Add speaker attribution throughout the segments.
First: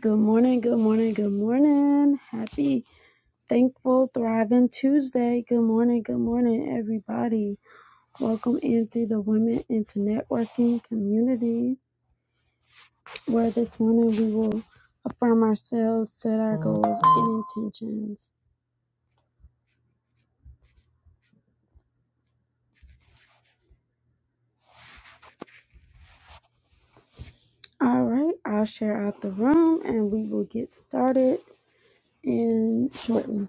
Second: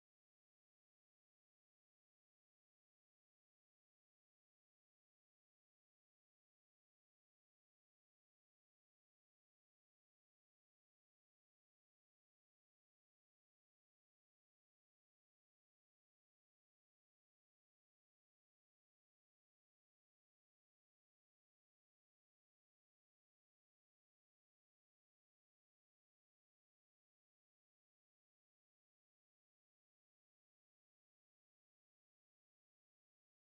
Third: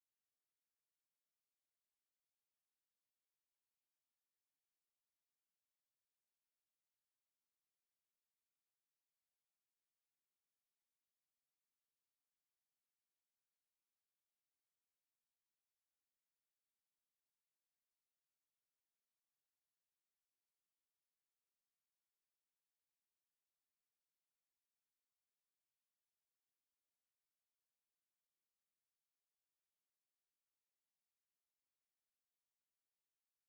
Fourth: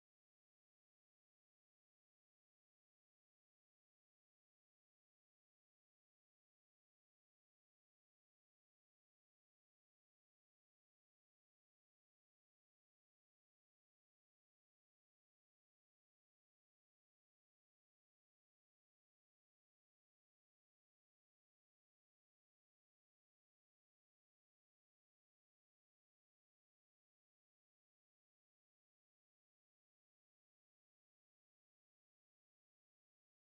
Speaker 1: Good morning, good morning, good morning. Happy, thankful, thriving Tuesday. Good morning, good morning, everybody. Welcome into the Women into Networking community, where this morning we will affirm ourselves, set our goals and intentions. All right, I'll share out the room and we will get started in shortly.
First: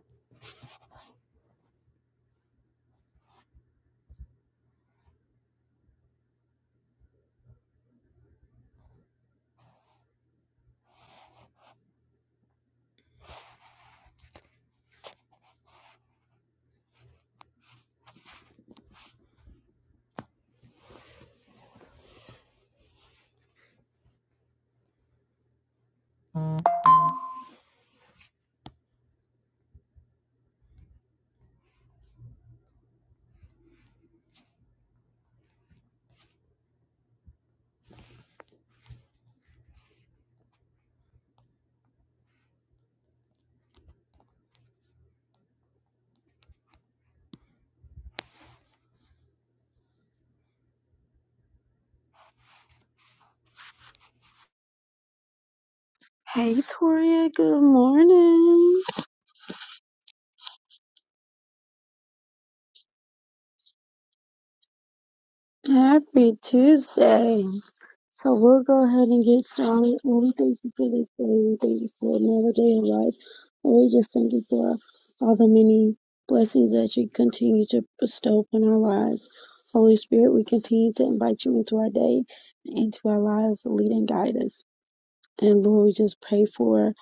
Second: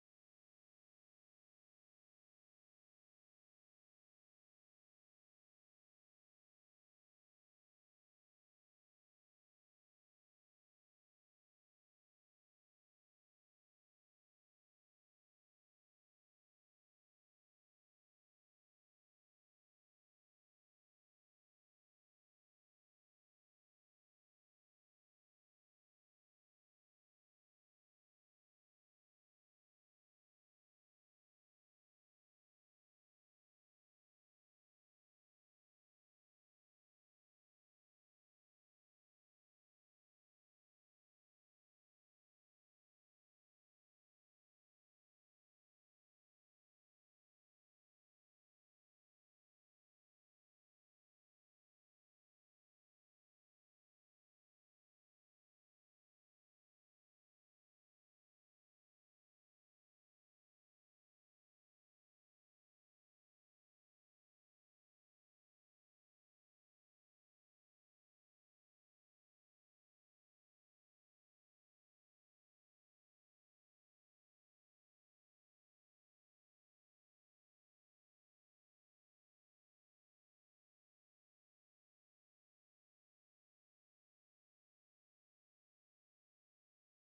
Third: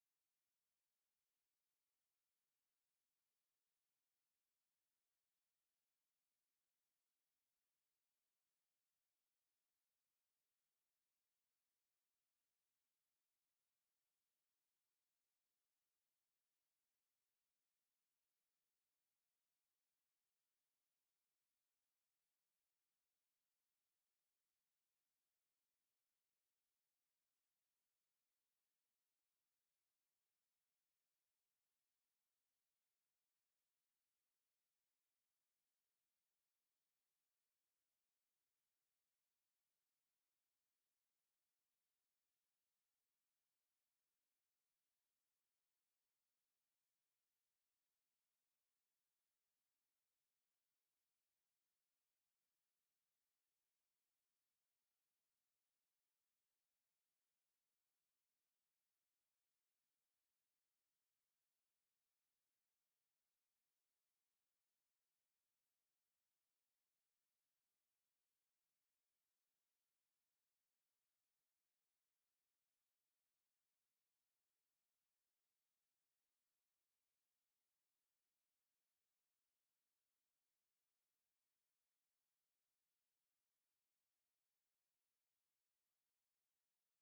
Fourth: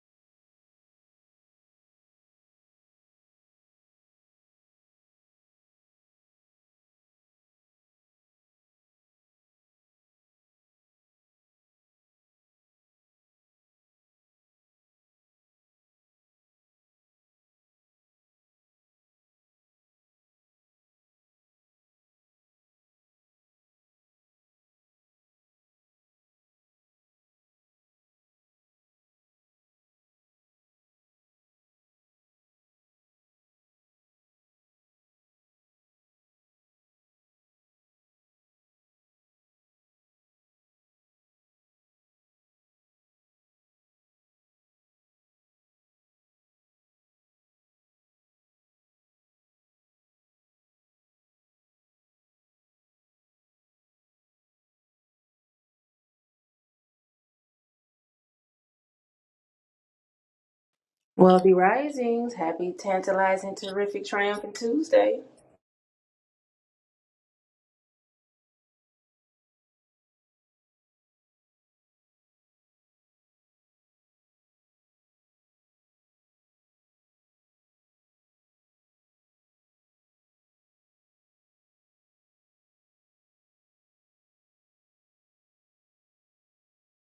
Speaker 1: Hey, Toria, good morning.
Speaker 2: Wealthy Risings, happy tantalizing, terrific, triumphant Tuesday.
Speaker 1: Happy Tuesday. So we'll go ahead and get started. And we thank you for this day. We thank you for another day of life. And we just thank you for all the many blessings that you continue to bestow upon our lives. Holy Spirit, we continue to invite you into our day and into our lives to lead and guide us. And Lord, we just pray for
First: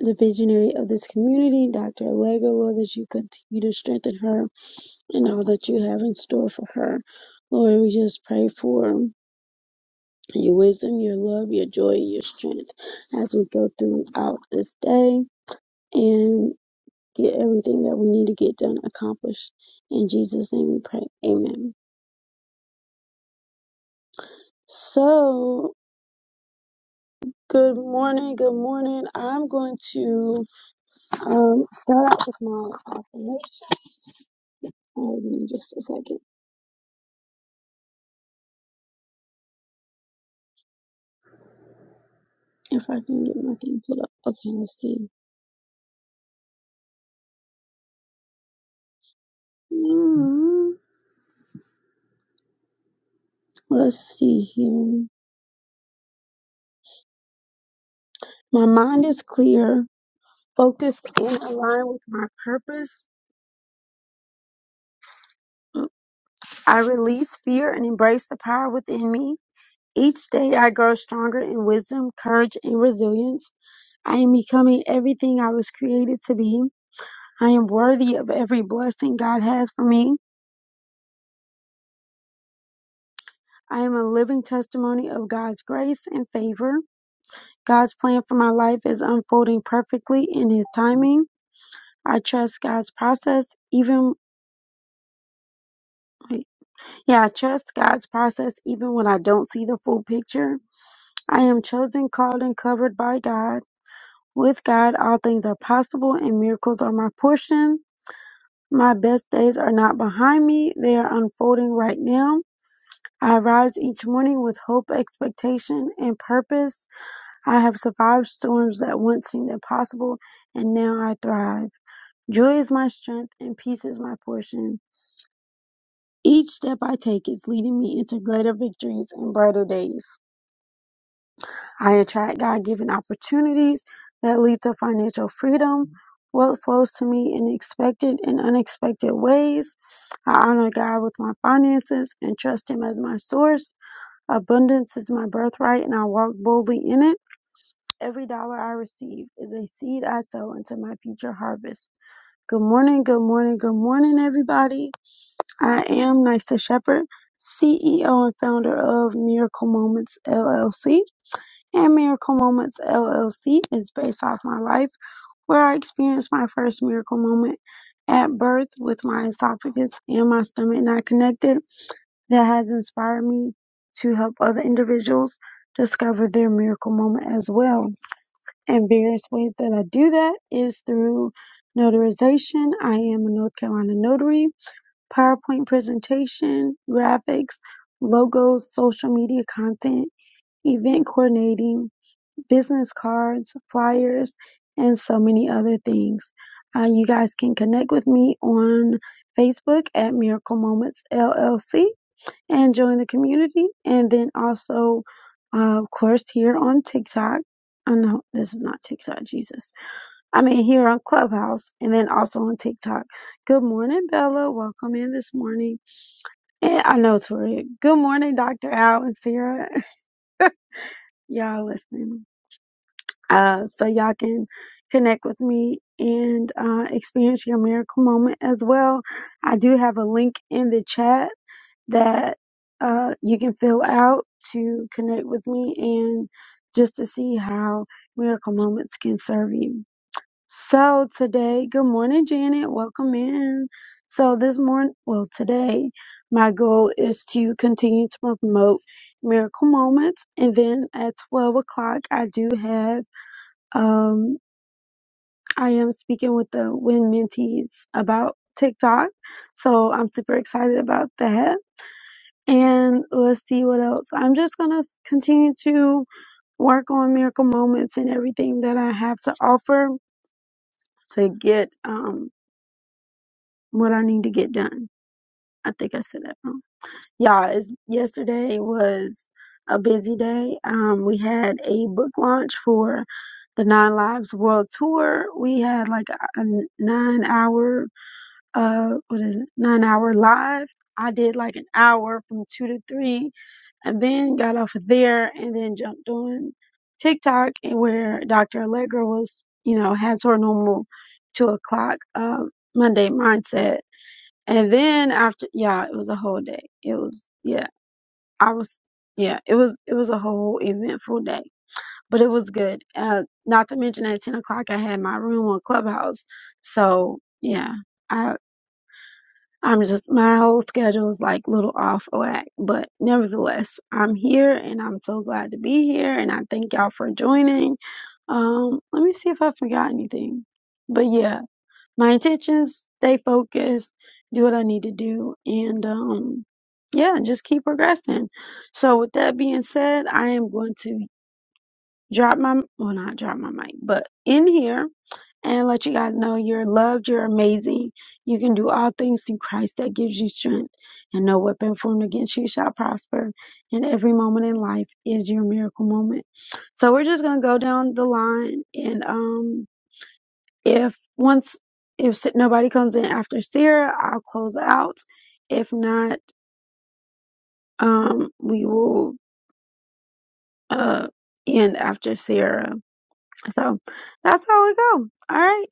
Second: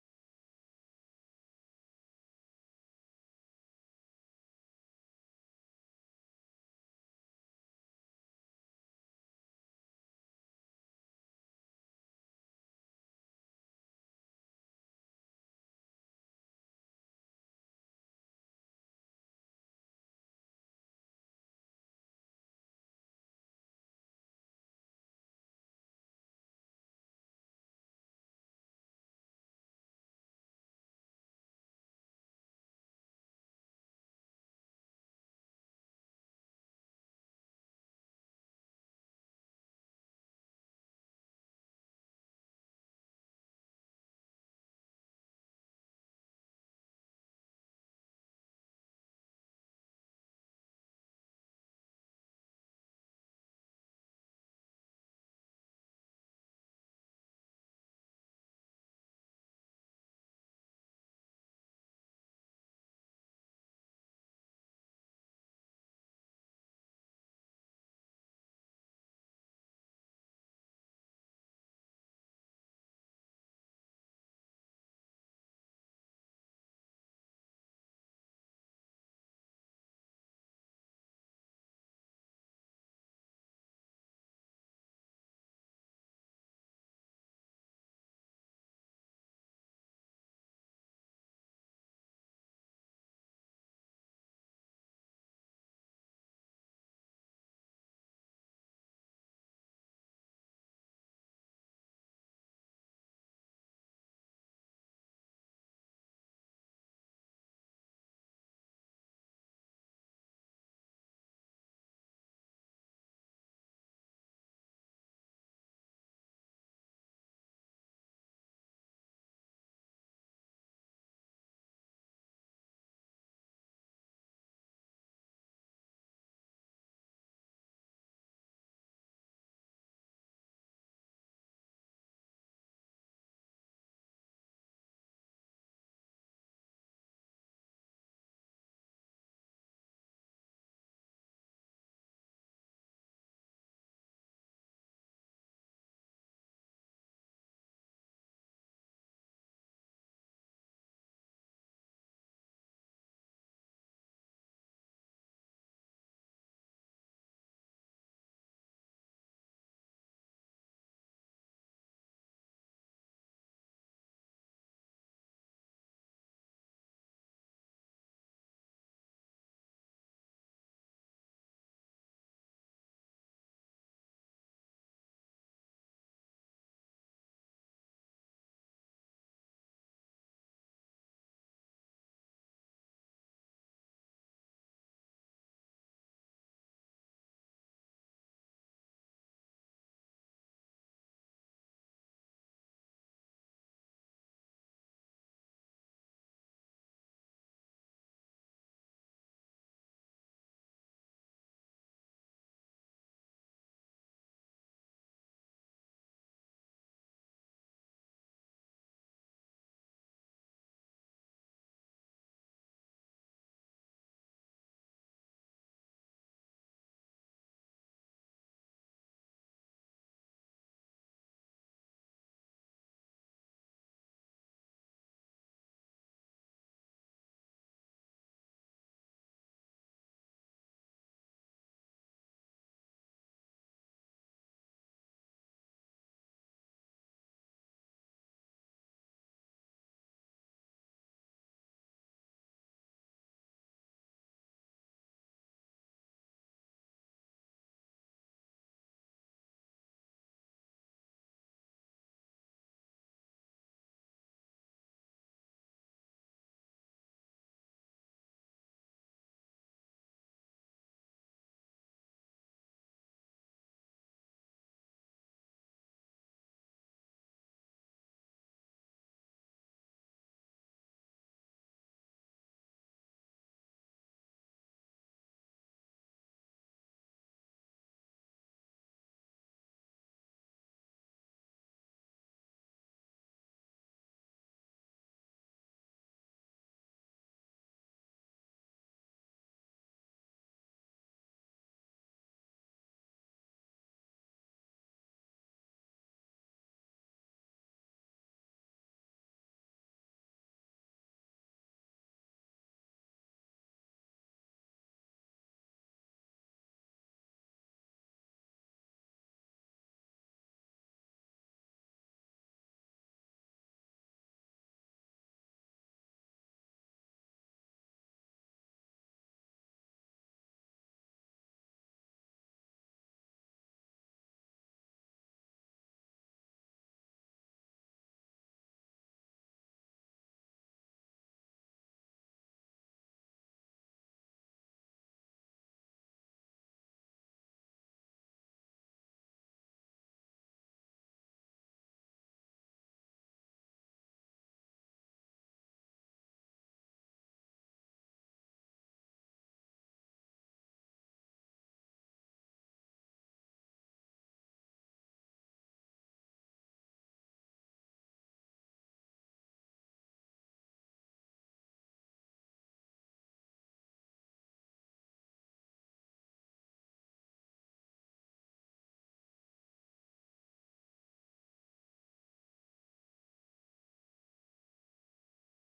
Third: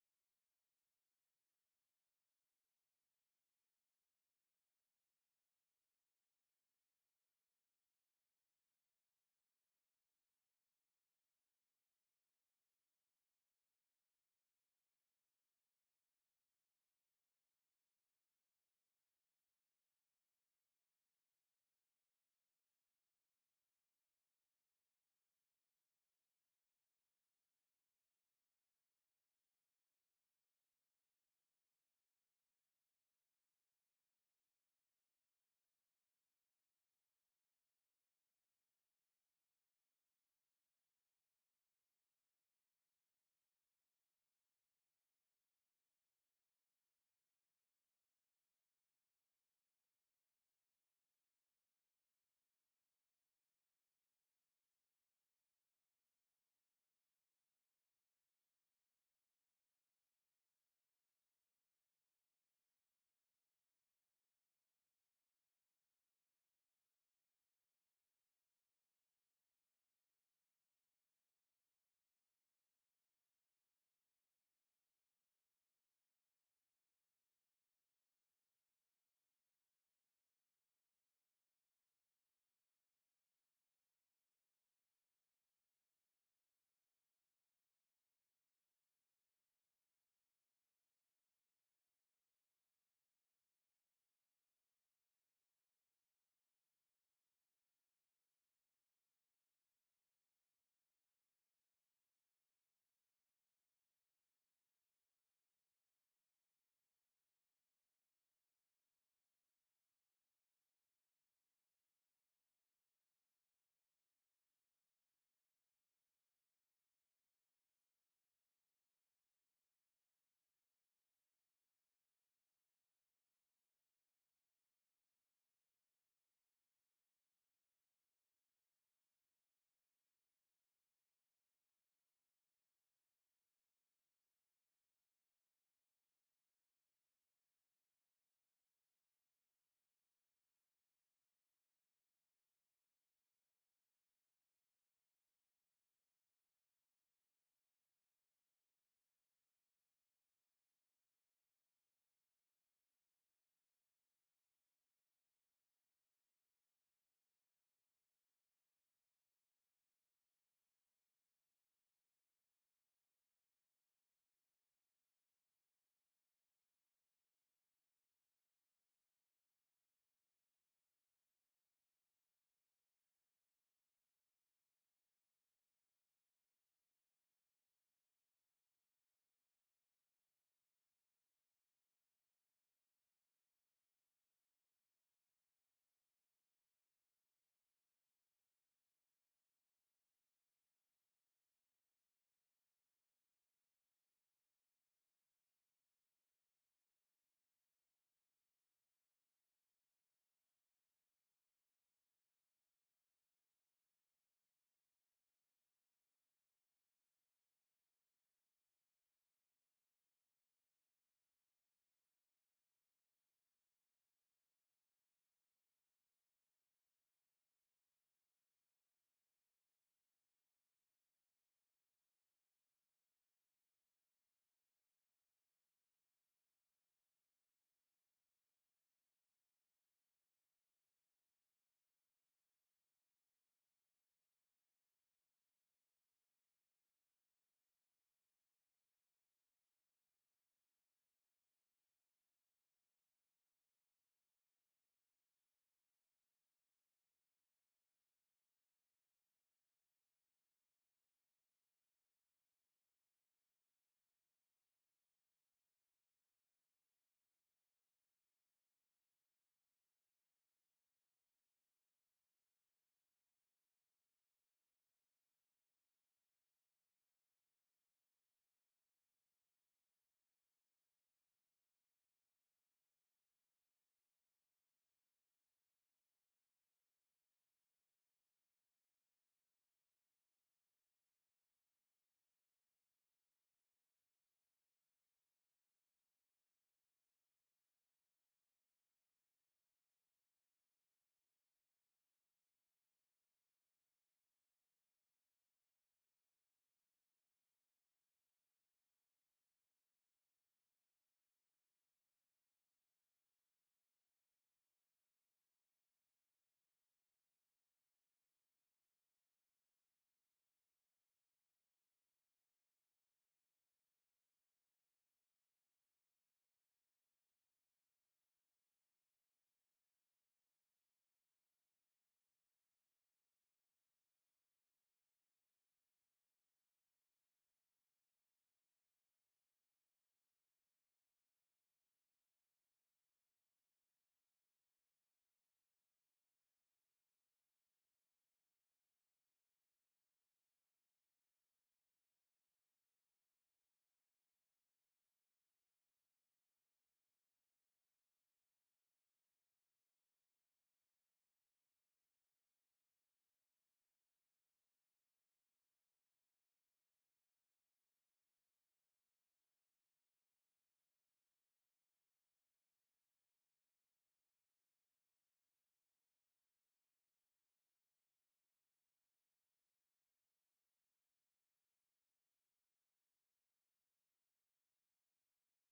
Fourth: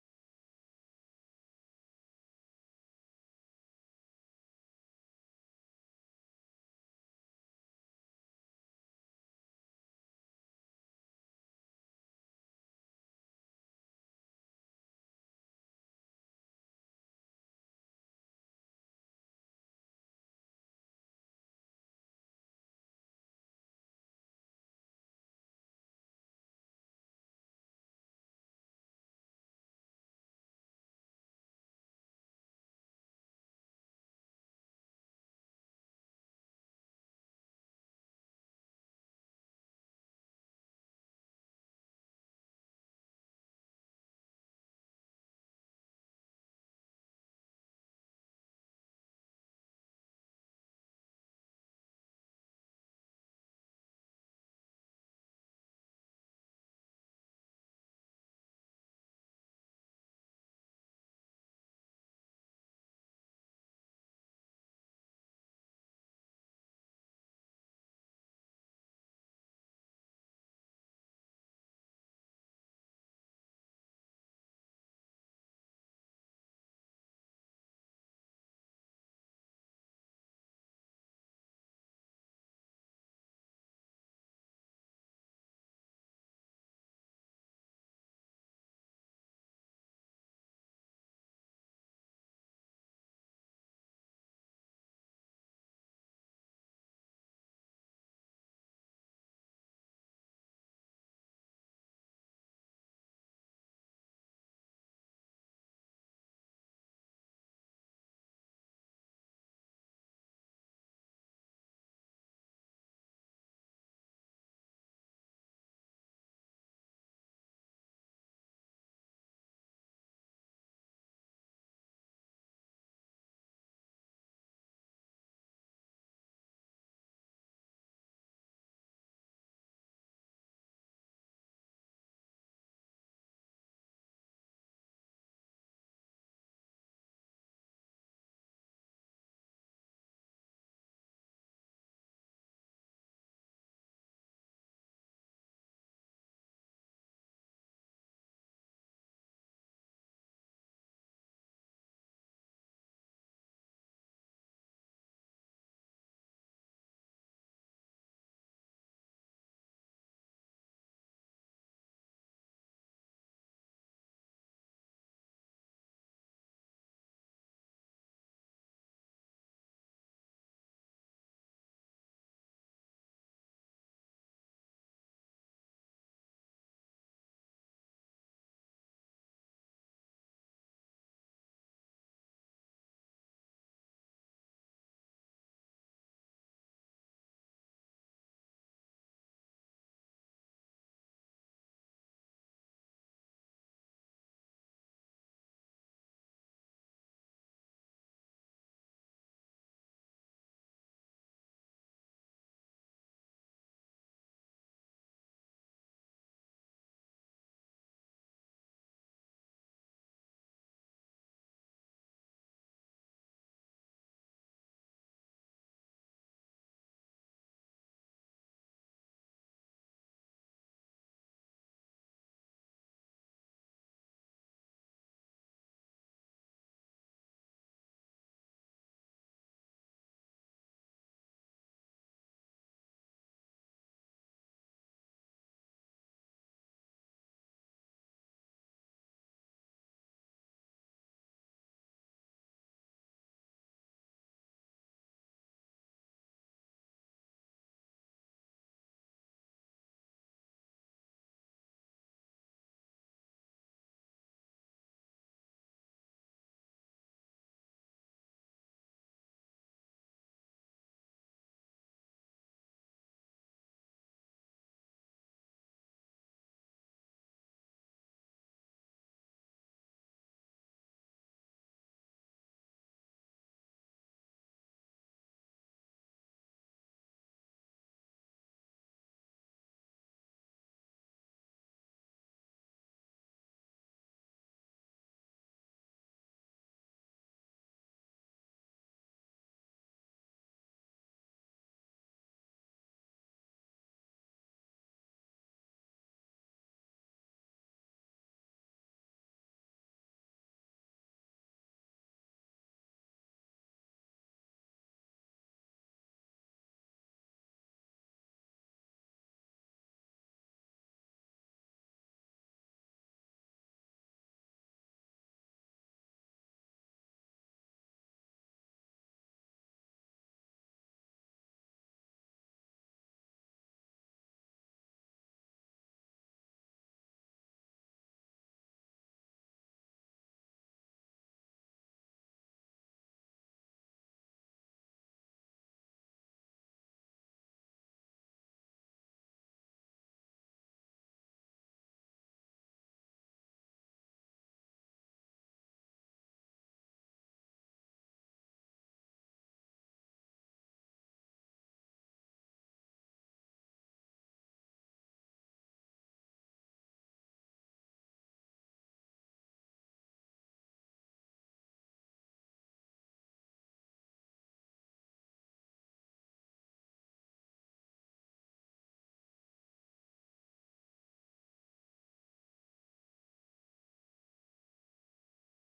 Speaker 1: the visionary of this community, Dr. Allegra, Lord, that you continue to strengthen her and all that you have in store for her. Lord, we just pray for your wisdom, your love, your joy, and your strength as we go throughout this day and get everything that we need to get done accomplished. In Jesus' name we pray. Amen. So, good morning. Good morning. I'm going to um, start out with my affirmation. Oh, give me just a second. If I can get my thing pulled up. Okay, let's see. Mm, Let's see here. My mind is clear, focused, and aligned with my purpose. I release fear and embrace the power within me. Each day I grow stronger in wisdom, courage, and resilience. I am becoming everything I was created to be. I am worthy of every blessing God has for me. I am a living testimony of God's grace and favor. God's plan for my life is unfolding perfectly in His timing. I trust God's process even wait. yeah, I trust God's process even when I don't see the full picture. I am chosen, called, and covered by God. With God all things are possible and miracles are my portion. My best days are not behind me, they are unfolding right now. I rise each morning with hope, expectation, and purpose. I have survived storms that once seemed impossible, and now I thrive. Joy is my strength, and peace is my portion. Each step I take is leading me into greater victories and brighter days. I attract God given opportunities that lead to financial freedom. Wealth flows to me in expected and unexpected ways. I honor God with my finances and trust Him as my source. Abundance is my birthright, and I walk boldly in it. Every dollar I receive is a seed I sow into my future harvest. Good morning, good morning, good morning, everybody. I am Nysa Shepherd, CEO and founder of Miracle Moments LLC and Miracle Moments LLC is based off my life, where I experienced my first miracle moment at birth with my esophagus and my stomach not connected. That has inspired me to help other individuals discover their miracle moment as well. And various ways that I do that is through notarization. I am a North Carolina notary, PowerPoint presentation, graphics, logos, social media content, event coordinating business cards, flyers, and so many other things. Uh, you guys can connect with me on Facebook at Miracle Moments LLC and join the community. And then also, uh, of course, here on TikTok. I know this is not TikTok, Jesus. I mean, here on Clubhouse and then also on TikTok. Good morning, Bella. Welcome in this morning. And I know, Tori. Good morning, Dr. Al and Sarah. Y'all listening. uh, so y'all can connect with me and uh, experience your miracle moment as well. I do have a link in the chat that uh, you can fill out to connect with me and just to see how miracle moments can serve you. So today, good morning, Janet. Welcome in. So this morning, well, today, my goal is to continue to promote miracle moments. And then at 12 o'clock, I do have um, I am speaking with the Win Mentees about TikTok, so I'm super excited about that. And let's see what else. I'm just gonna continue to work on miracle moments and everything that I have to offer to get um what I need to get done. I think I said that wrong. Yeah, it's, yesterday was a busy day. Um, we had a book launch for the Nine Lives World Tour. We had like a a nine hour uh what is it nine hour live i did like an hour from two to three and then got off of there and then jumped on tiktok and where dr allegra was you know has her normal two o'clock um monday mindset and then after yeah it was a whole day it was yeah i was yeah it was it was a whole eventful day but it was good uh not to mention at 10 o'clock i had my room on clubhouse so yeah I. I'm just my whole schedule is like little off whack, but nevertheless, I'm here and I'm so glad to be here and I thank y'all for joining. Um, let me see if I forgot anything. But yeah, my intentions, stay focused, do what I need to do, and um yeah, just keep progressing. So with that being said, I am going to drop my well not drop my mic, but in here and let you guys know you're loved, you're amazing. You can do all things through Christ that gives you strength, and no weapon formed against you shall prosper. And every moment in life is your miracle moment. So we're just gonna go down the line, and um, if once if s- nobody comes in after Sarah, I'll close out. If not, um, we will uh end after Sarah. So that's how we go. All right.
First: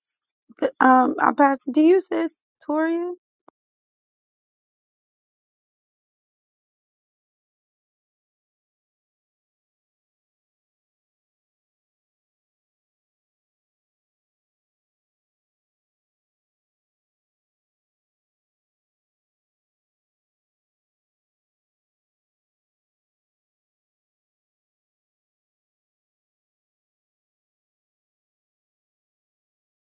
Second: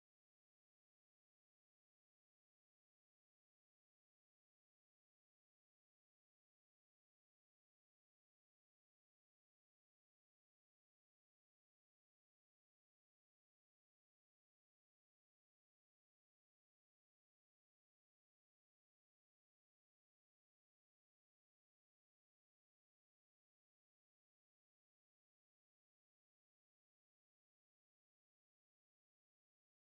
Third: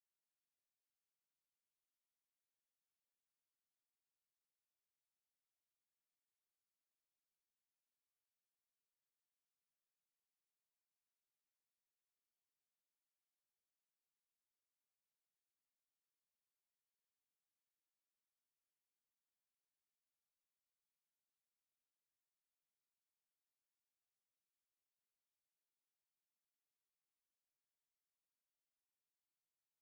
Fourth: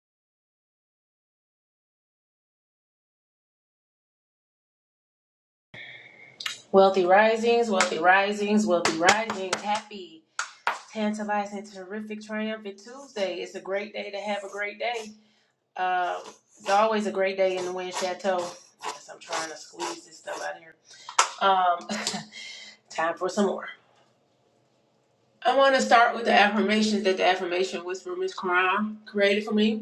Speaker 1: Um, I'll pass it to you, sis, Toria.
Speaker 2: Wealthy Risings, Wealthy Risings, Wealthy Risings, happy tantalizing, terrific, triumphant Tuesday. It's a great day to have a great day. Um, it's always a great day in the Wind Chateau. Yes, I'm trying to squeeze this stuff out of here. Um, time for some more. I want to start with the affirmations that the affirmation whisperer Miss Quran created for me.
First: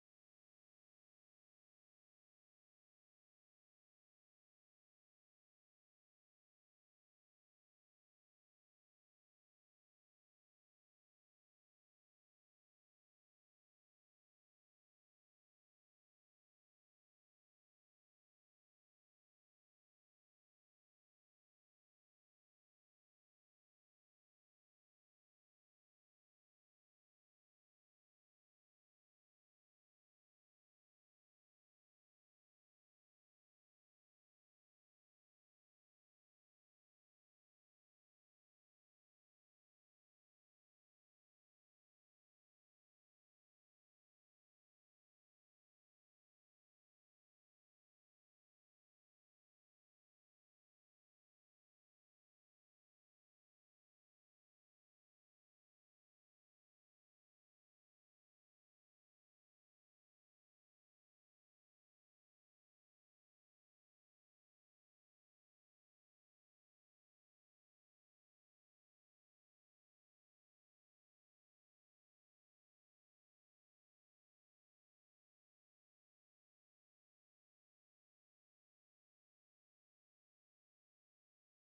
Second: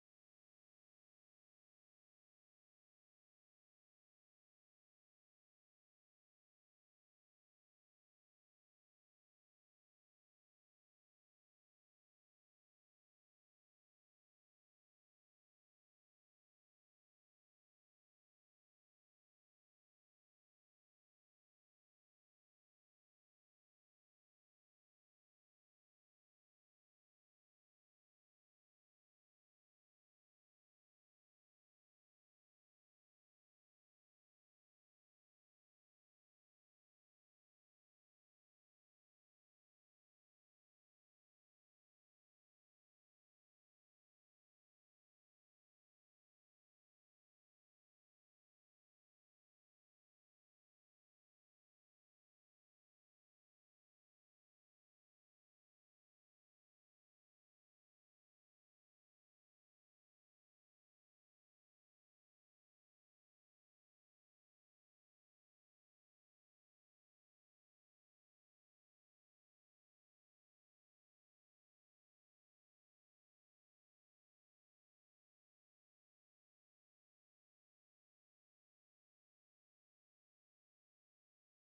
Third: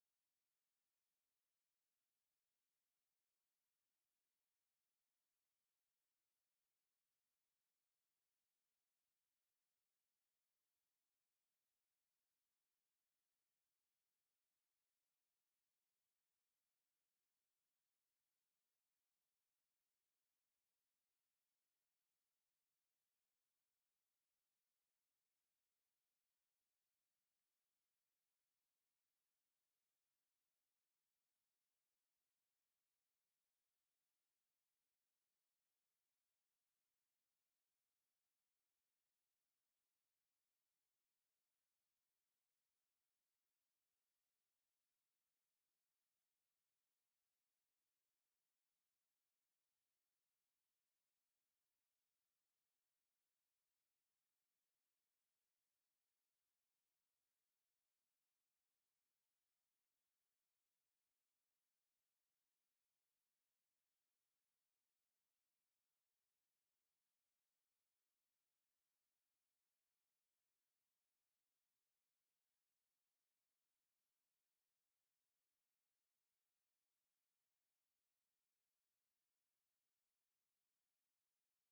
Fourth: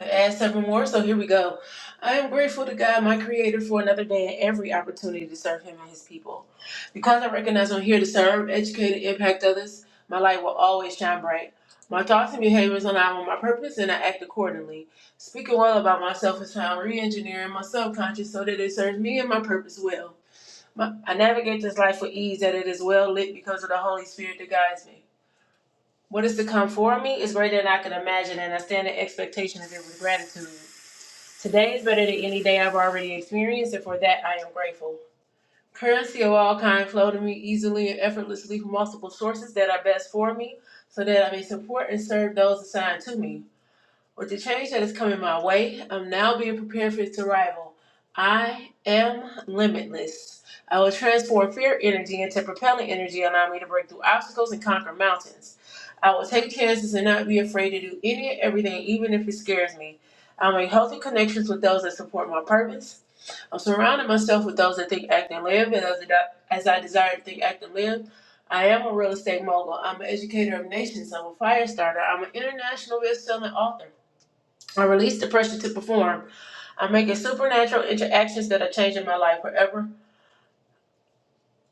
Speaker 2: Add several more, so here we go. I am grateful to God, my Creator, for another day and every opportunity to serve Him and His people. Because I recognize I'm here to serve, educate, and impact others, my light will always shine bright. My thoughts and behaviors align with my purpose, and I act accordingly. Speaking well about myself is how I'm re-engineering my subconscious so that it serves me and my purpose well. My, I navigate this life with ease, that it is well lit because of the Holy Spirit that guides me. What is to come for me is greater than I can imagine, and I stand in expectation of it with gratitude. Today is better than any day I've already experienced, and for that I am grateful. Currency of all kind flow to me easily and effortlessly from multiple sources that are best for me, so that I may support and serve those assigned to me. With the change that is coming my way, I'm now being prepared for its arrival. I am limitless. I will transform fear energy into propelling energy, allowing me to break through obstacles and conquer mountains. I will take chances and not be afraid to do any and everything, even if it scares me. I'll make healthy connections with those that support my purpose. I'm surrounding myself with those that think, act, and live, and as, as I desire to think, act, and live. I am a real estate mogul. I'm an educator of nations. I'm a fire starter. I'm an international best-selling author. I release the pressure to perform. I'm making supernatural interactions that are changing my life forever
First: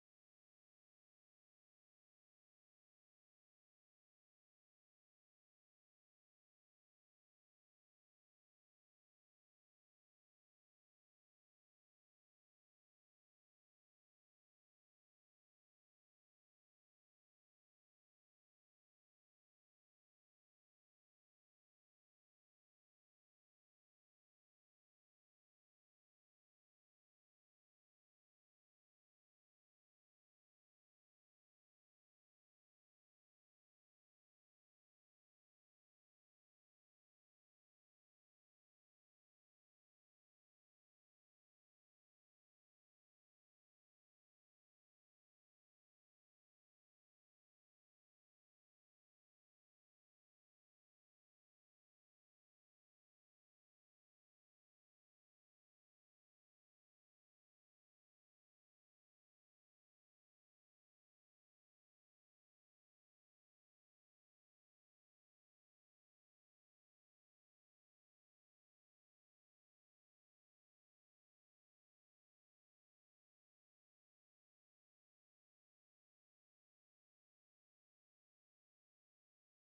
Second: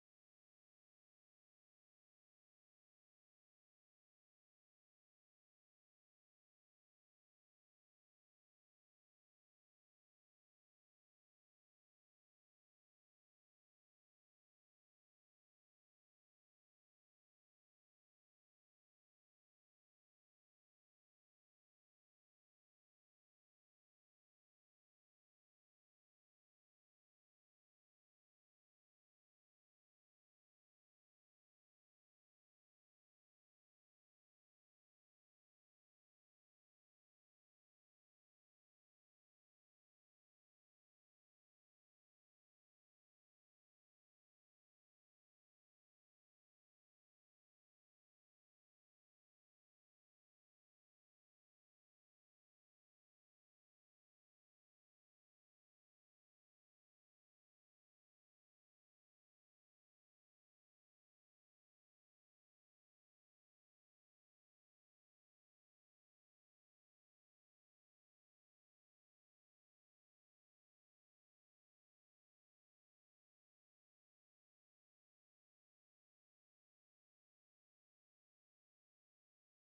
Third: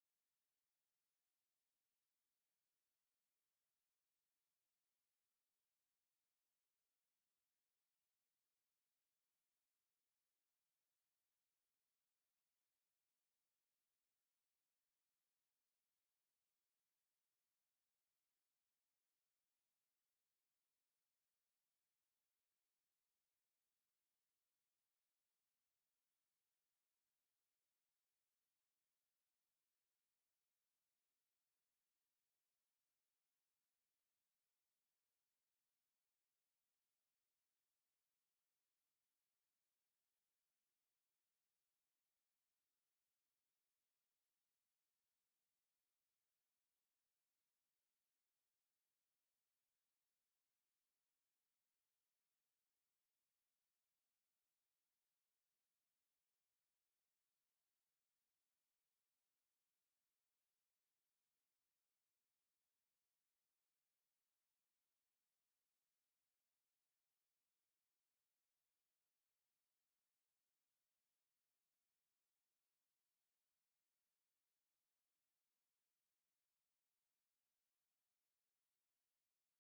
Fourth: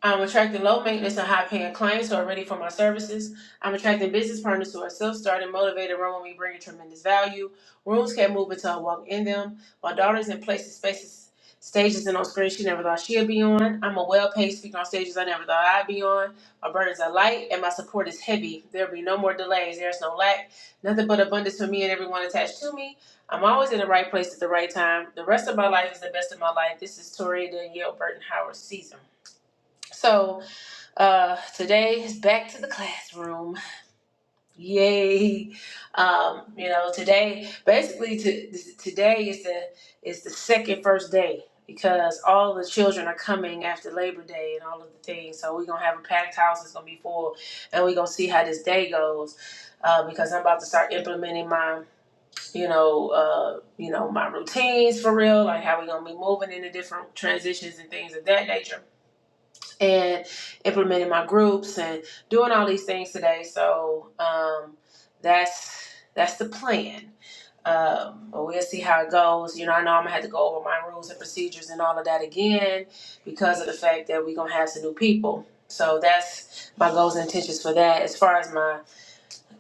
Speaker 2: I'm attracting low maintenance and high paying clients who are ready for my services. I'm attracting business partners who are self starting, motivated, run with me, bringing tremendous value. Rooms can't move until I walk in them. My daughter's in places, spaces, stages, and on screens she never thought she'd be on. I'm a well paid speaker on stages I never thought I'd be on. My burdens are light and my support is heavy. There'll be no more delays. There's no lack. Nothing but abundance for me and everyone attached to me. I'm always in the right place at the right time. The rest of my life is the best of my life. This is Tori Danielle Burton Howard season. So, uh, today is back to the classroom. Yay! Um, you know, today basically to, today is the is the second first day because all the children are coming after Labor Day and all of the things. So we're gonna have a packed house. It's gonna be full, and we're gonna see how this day goes. Uh, because I'm about to start implementing my, you know, uh, you know, my routines for real, like how we gonna be moving into different transitions and things of that nature and implementing my groups and doing all these things today. So um, that's that's the plan. Um, but we'll see how it goes. You know, I know I'm gonna have to go over my rules and procedures and all of that again because of the fact that we're gonna have some new people. So that's my goals and intentions for that. As far as my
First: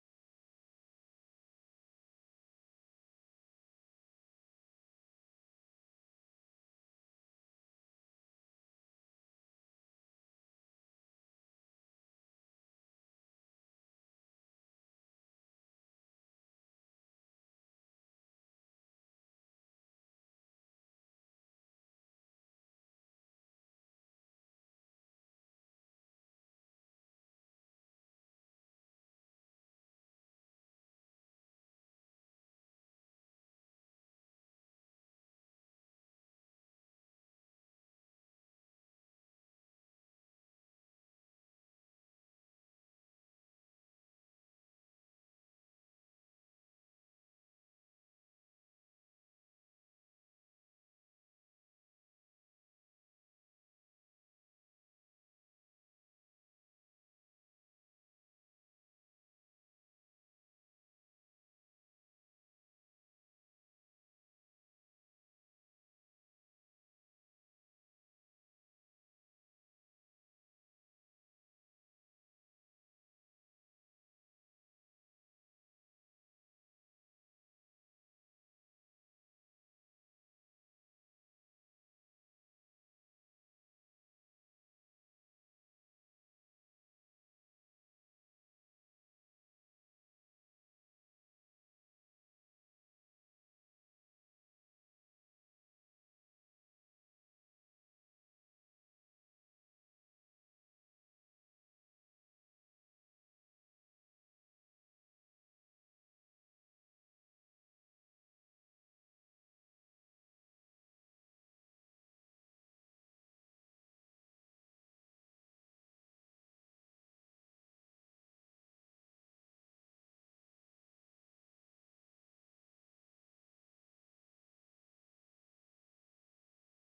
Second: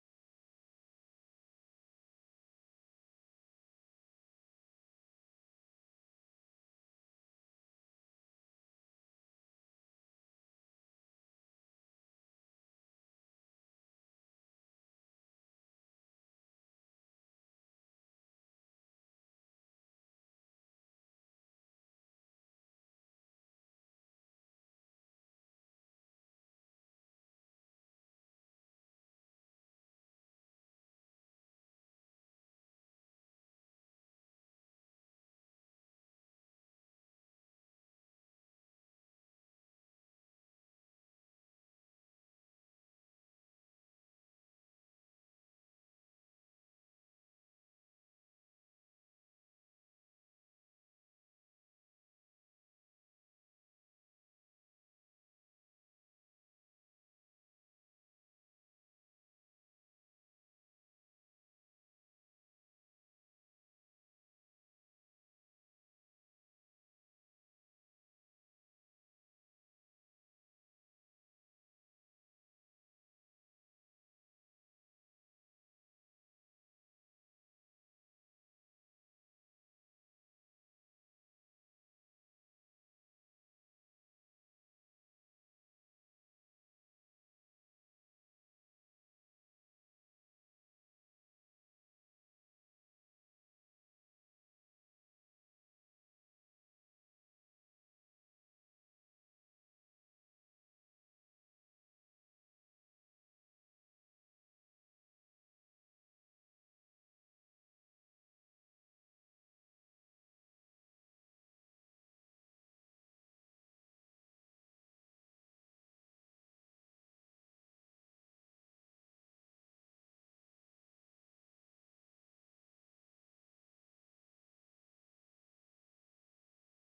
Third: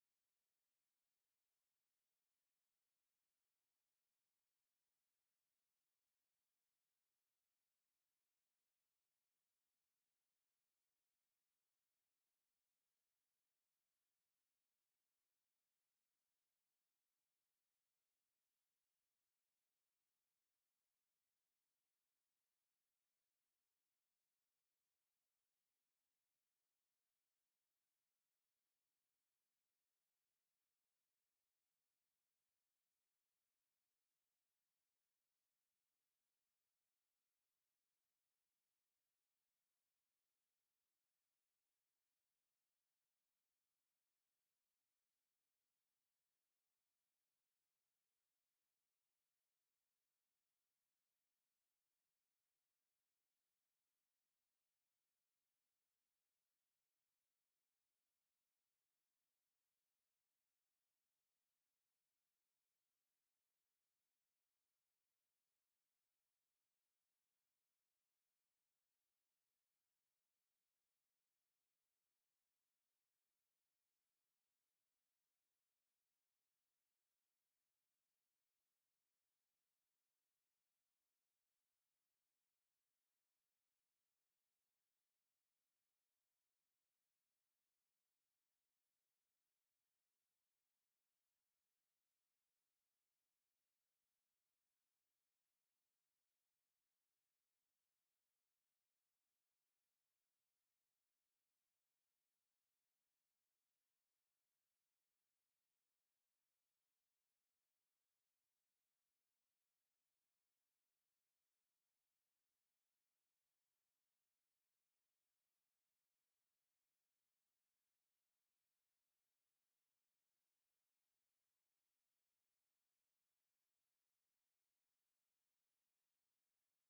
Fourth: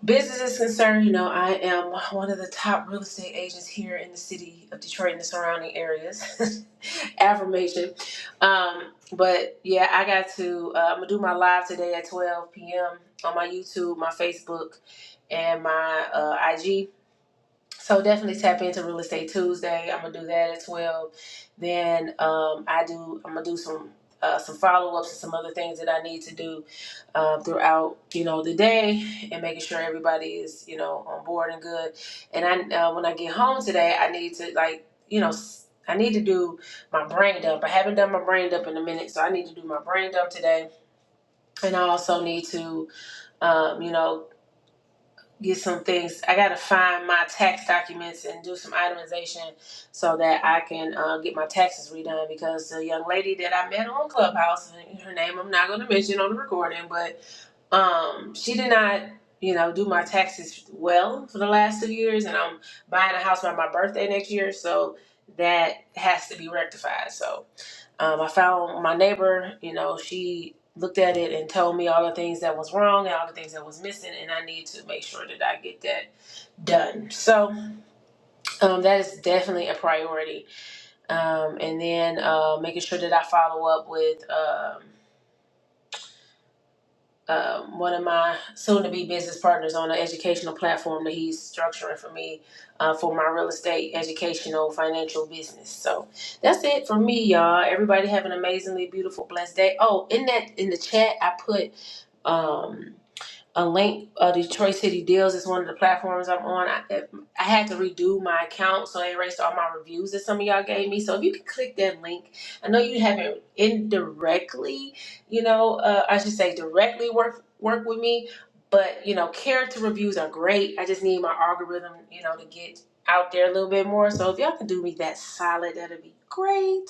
Speaker 2: business is concerned, you know, I am one of the top real estate agents here in the city of Detroit and the surrounding areas. Affirmation. Um, but yeah, I got to, uh, I'm going to do my live today at 12 p.m. on my YouTube, my Facebook, and my uh, IG. So definitely tap into Real Estate Tuesday. I'm going to do that at 12. Then um, I do, I'm going to do some. Uh, some follow-ups and some other things that I need to do um, throughout you know the day and making sure everybody is you know on board and good. And I uh, when I get home today, I need to like you know s- I need to do my brain dump. I haven't done my brain dump in a minute, so I need to do my brain dump today. And I also need to um, you know get some things. I got to find my tax documents and do some itemization so that I can uh, get my taxes redone because the young lady that I met on Clubhouse, her name I'm not going to mention on the recording, but um she did not you know do my taxes well for the last two years and i'm buying a house by my birthday next year so that has to be rectified so um, i found my neighbor you know she looked at it and told me all the things that was wrong and all the things that was missing and i need to make sure that i get that done so um, that is definitely a priority um, and then uh, making sure that i follow up with um, um, one of my soon-to-be business partners on an educational platform that he's structuring for me uh, for my real estate, educational, financial business. So that's it for me, y'all. Everybody have an amazingly beautiful, blessed day. Oh, in that in the chat, I put. Um, a link uh, detroit city deals is one of the platforms i'm on I, I had to redo my account so I erased all my reviews that some of y'all gave me so if you could click that link i know you haven't indirectly you know uh, i should say directly work work with me but you know character reviews are great i just need my algorithm you know to get out there a little bit more so if y'all can do me that solid that'd be great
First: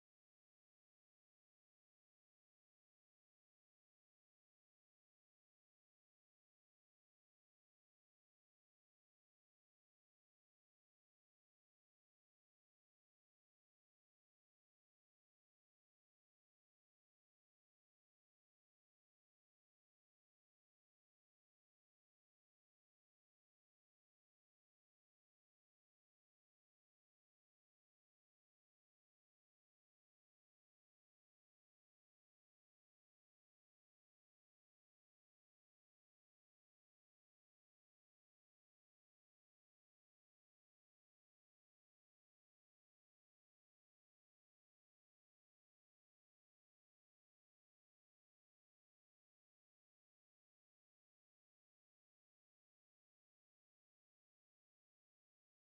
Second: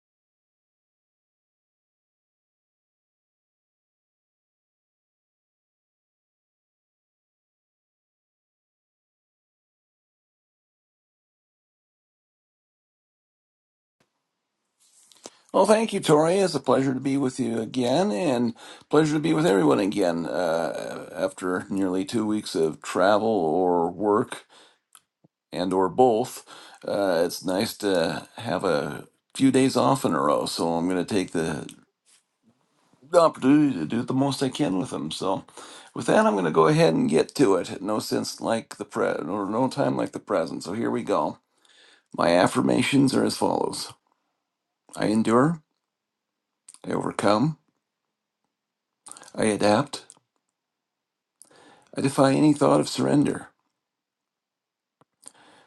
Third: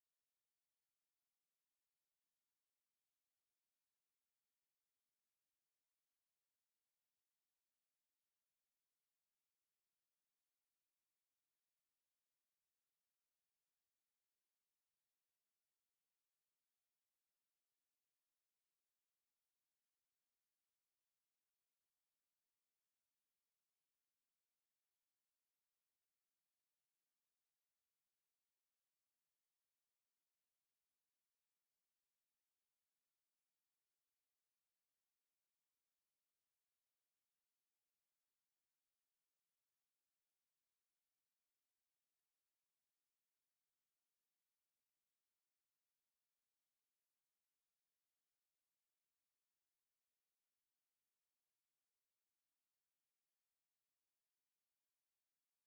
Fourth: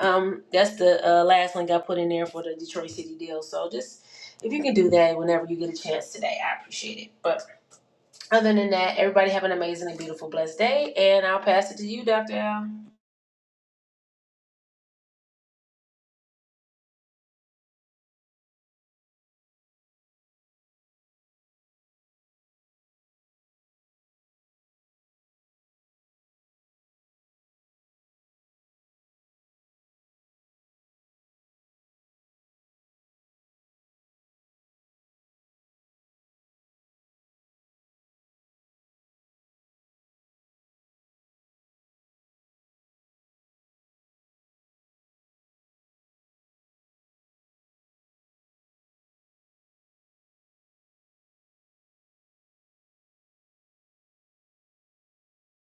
Speaker 2: um, that's the uh, last link I put in there for the Detroit City deal. So just if you can do that whenever you get a chance today, I appreciate it. But other than that, everybody have an amazing and beautiful, blessed day. And I'll pass it to you, Dr. Al.
Speaker 3: Well, thank you, Tori. It's a pleasure to be with you again, and pleasure to be with everyone again uh, after nearly two weeks of travel or work and or both. Uh, it's nice to have a few days off in a row, so I'm going to take the opportunity to do the most I can with them. So, with that, I'm going to go ahead and get to it. No sense like the pre, or no time like the present. So here we go. My affirmations are as follows: I endure, I overcome, I adapt. I defy any thought of surrender.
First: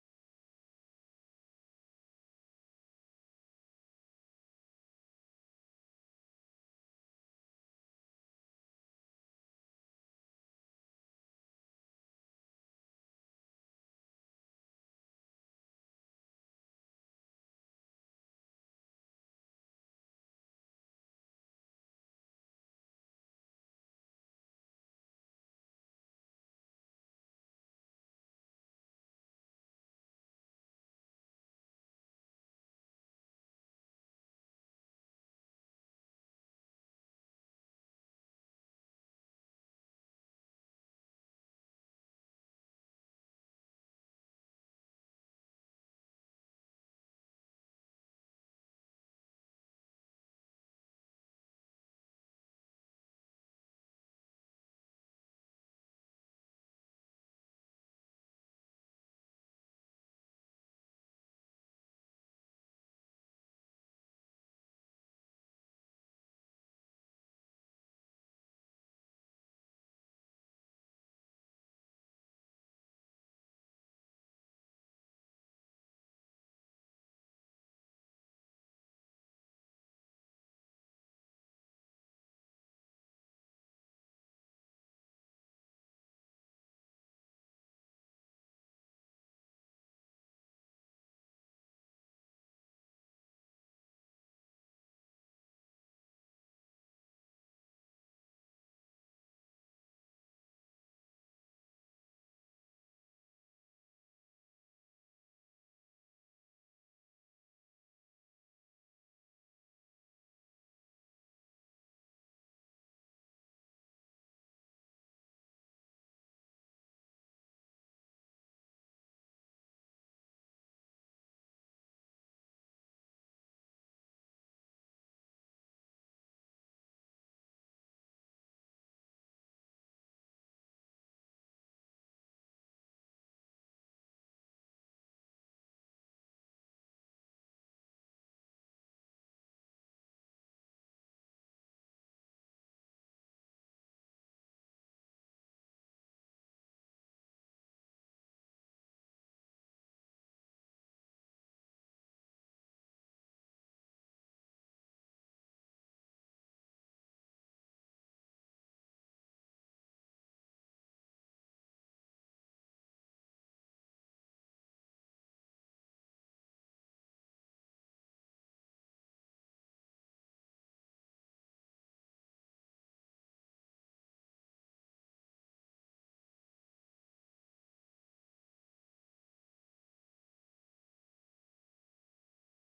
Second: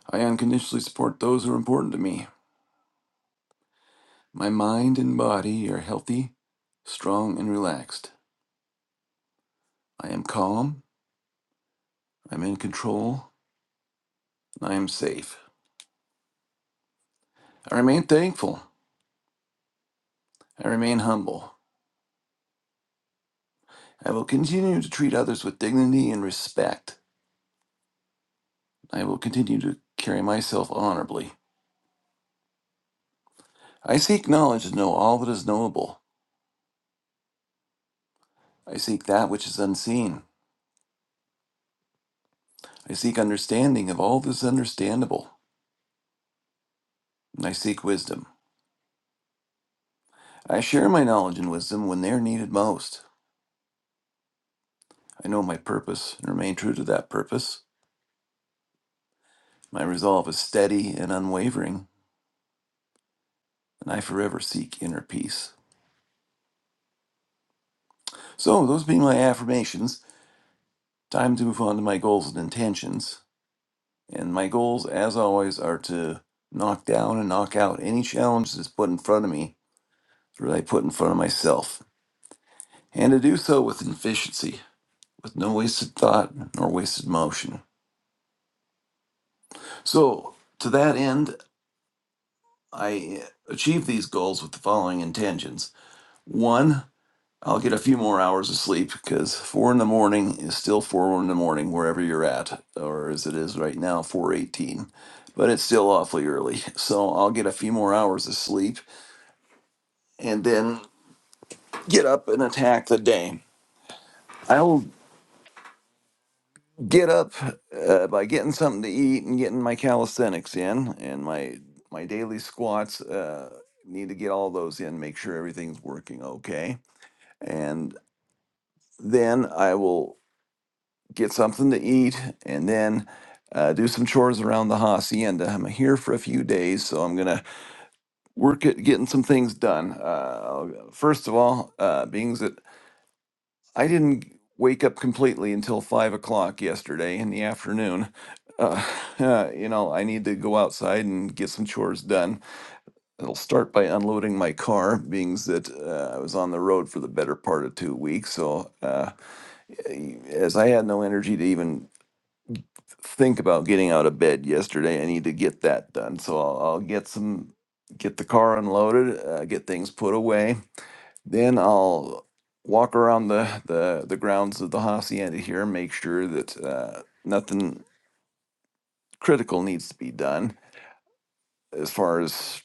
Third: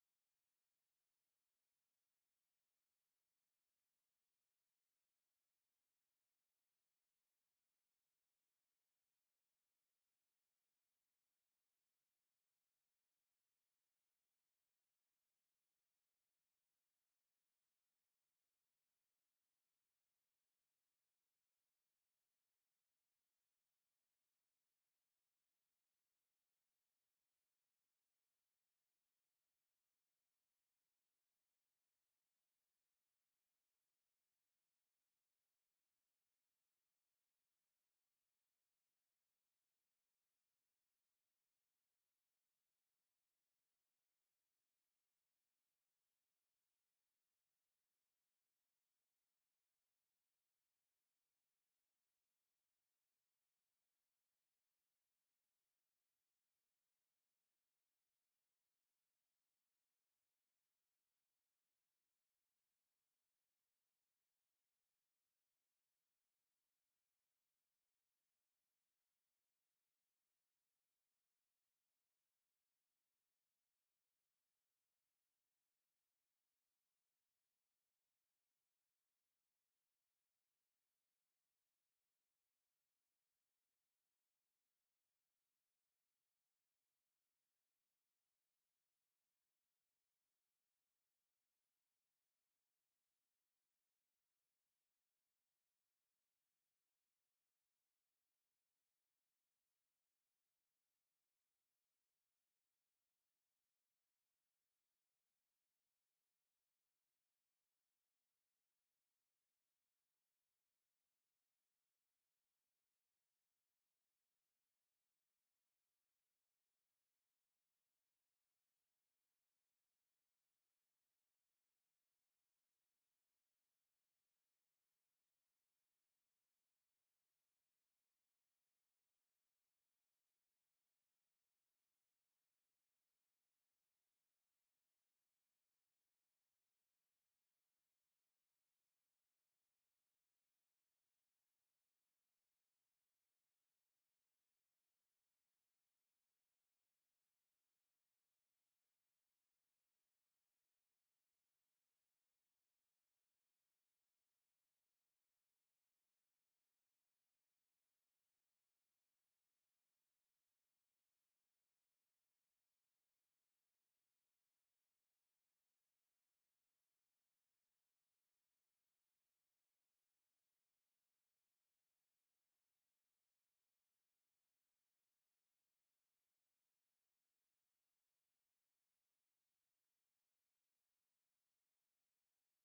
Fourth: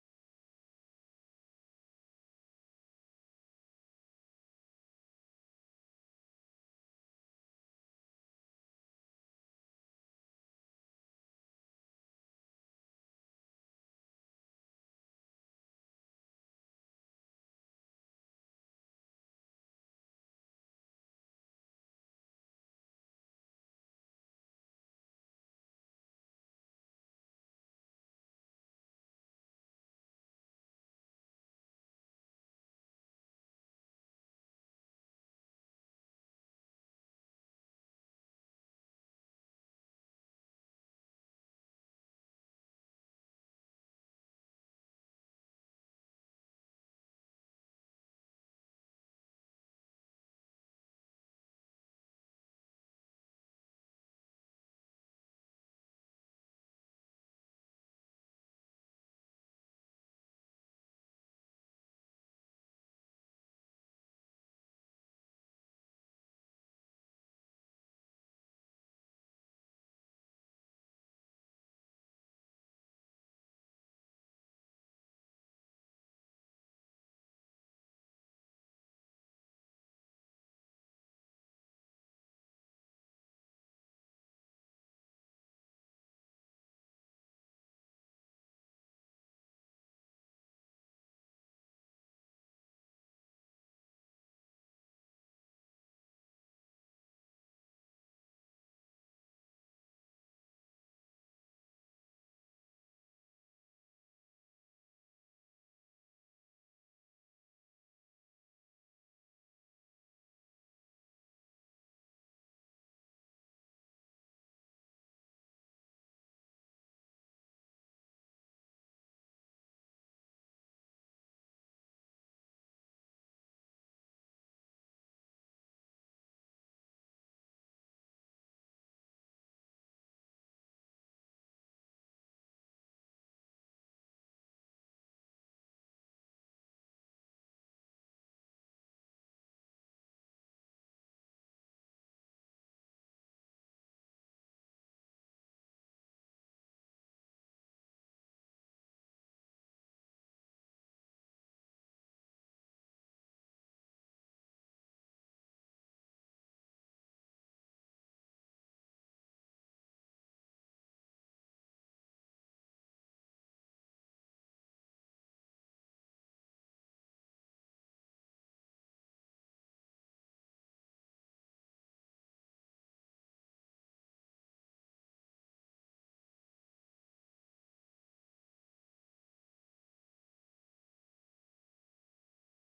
Speaker 3: I unconditionally support those who are important to me. My mind and body are healthy, strong, and relaxed. I am calm, I'm in control, and I am safe. I remain thankful. I remain humble. I will continue to treat others with dignity and respect. I will continue to carry myself honorably. I seek knowledge to know all that is knowable. I seek that which is unseen. I seek understanding of all that is understandable. And I seek wisdom. I share my knowledge and wisdom when they are needed most. I know my purpose and remain true to that purpose. My resolve is steady and unwavering, and I forever seek inner peace. So, those being my affirmations, time to move on to my goals and intentions. And my goals, as always, are to knock down and knock out any challenge that's put in front of me that I put in front of myself, and to do so with efficiency, with no wasted thought nor wasted motion. So, to that end, I uh, achieve these goals with the following intentions. One, I'll get a few more hours of sleep because four in the morning is still four in the morning wherever you're at, or as it is right now, four eighteen. But it's still awfully early. So I'll get a few more hours of sleep and then get up and attack the day. I'll get up uh, by getting something to eat and getting my calisthenics in and my my daily squats. Uh, need to get all those in, make sure everything's working okay and then I will get something to eat and then uh, do some chores around the hacienda. I'm here for a few days, so I'm gonna work at getting some things done. Uh, first of all, uh, being that I didn't wake up completely until five o'clock yesterday in the afternoon. Uh, uh, you know, I need to go outside and get some chores done. It'll start by unloading my car, being that uh, I was on the road for the better part of two weeks, so. Uh, as I had no energy to even think about getting out of bed yesterday, I need to get that done. So I'll, I'll get some, get the car unloaded, uh, get things put away. Then I'll walk around the, the, the grounds of the hacienda here, make sure that uh, nothing critical needs to be done as far as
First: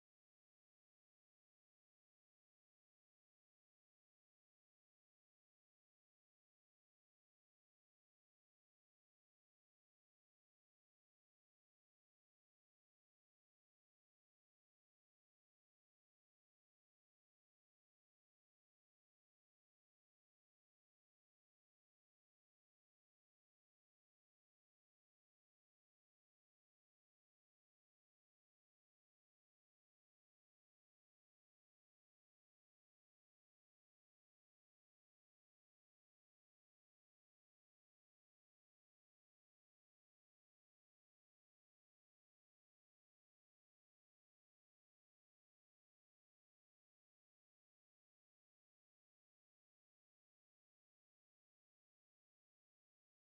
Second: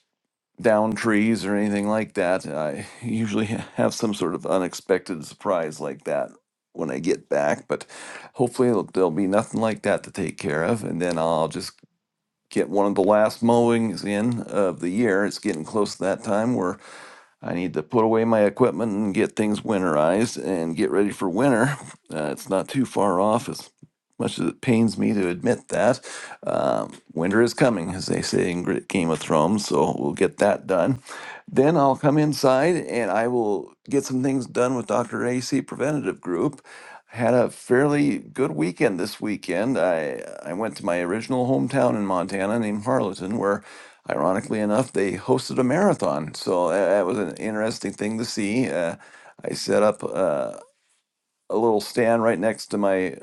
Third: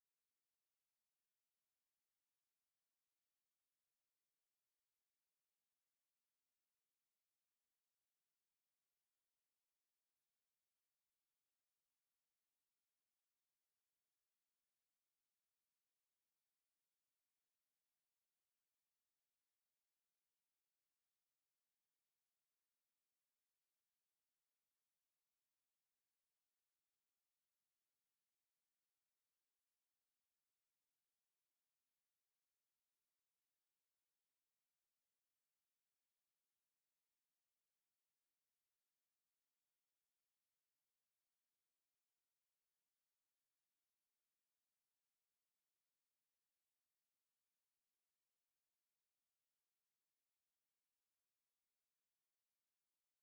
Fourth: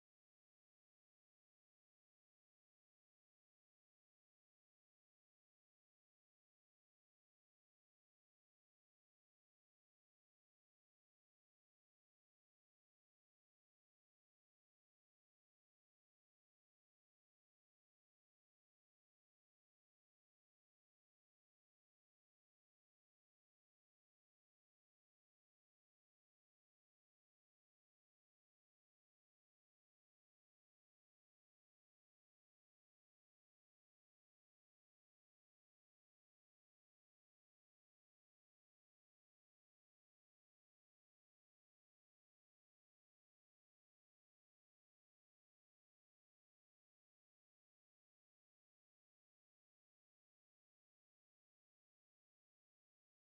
Speaker 3: down trees or anything like that. I usually have some sort of unexpected surprise like that when I get back, but hopefully it'll, there'll be nothing like that to take care of. And then I'll just get one of the last mowings in of the year. It's getting close to that time where I need to put away my equipment and get things winterized and get ready for winter. Uh, it's not too far off, as much as it pains me to admit that. Um, winter is coming, as they say in Gr- Game of Thrones, so we'll get that done. Then I'll come inside and I will get some things done with Dr. AC Preventative Group. I Had a fairly good weekend this weekend. I I went to my original hometown in Montana named Harleton, where ironically enough, they hosted a marathon. So tha- that was an interesting thing to see. Uh, I set up uh, a little stand right next to my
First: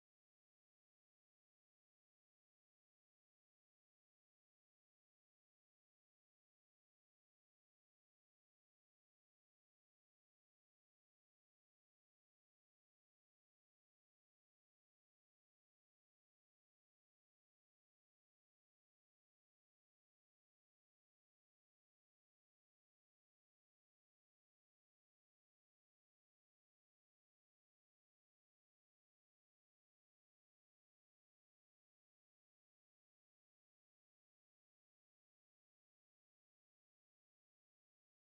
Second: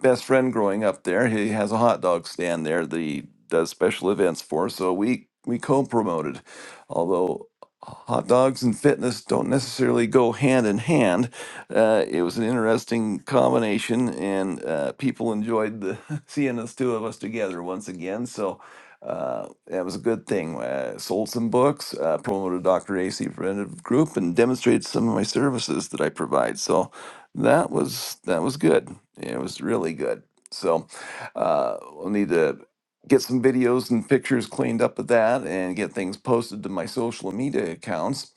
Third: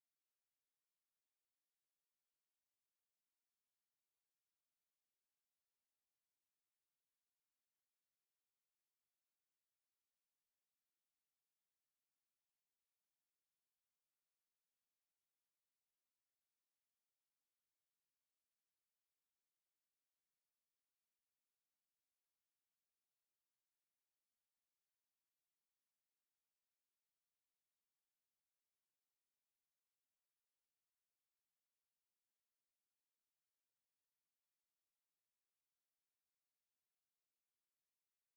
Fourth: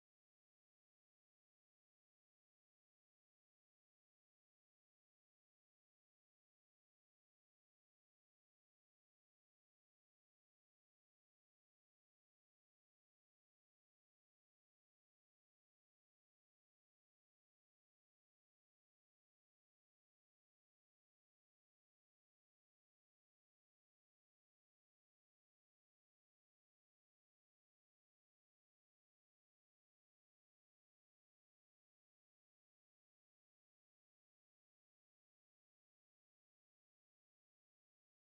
Speaker 3: best friend growing up there. He has a hot dog stand there that he does special events for. So we we co-promoted, although hot dogs and fitness don't necessarily go hand in hand. Uh, it was an interesting combination, and uh, people enjoyed the seeing us two of us together once again. So. Uh, that was a good thing. Uh, sold some books, uh, promoted Dr. AC Preventive Group, and demonstrated some of my services that I provide. So that was that was good. It was really good. So uh, we'll need to get some videos and pictures cleaned up of that and get things posted to my social media accounts.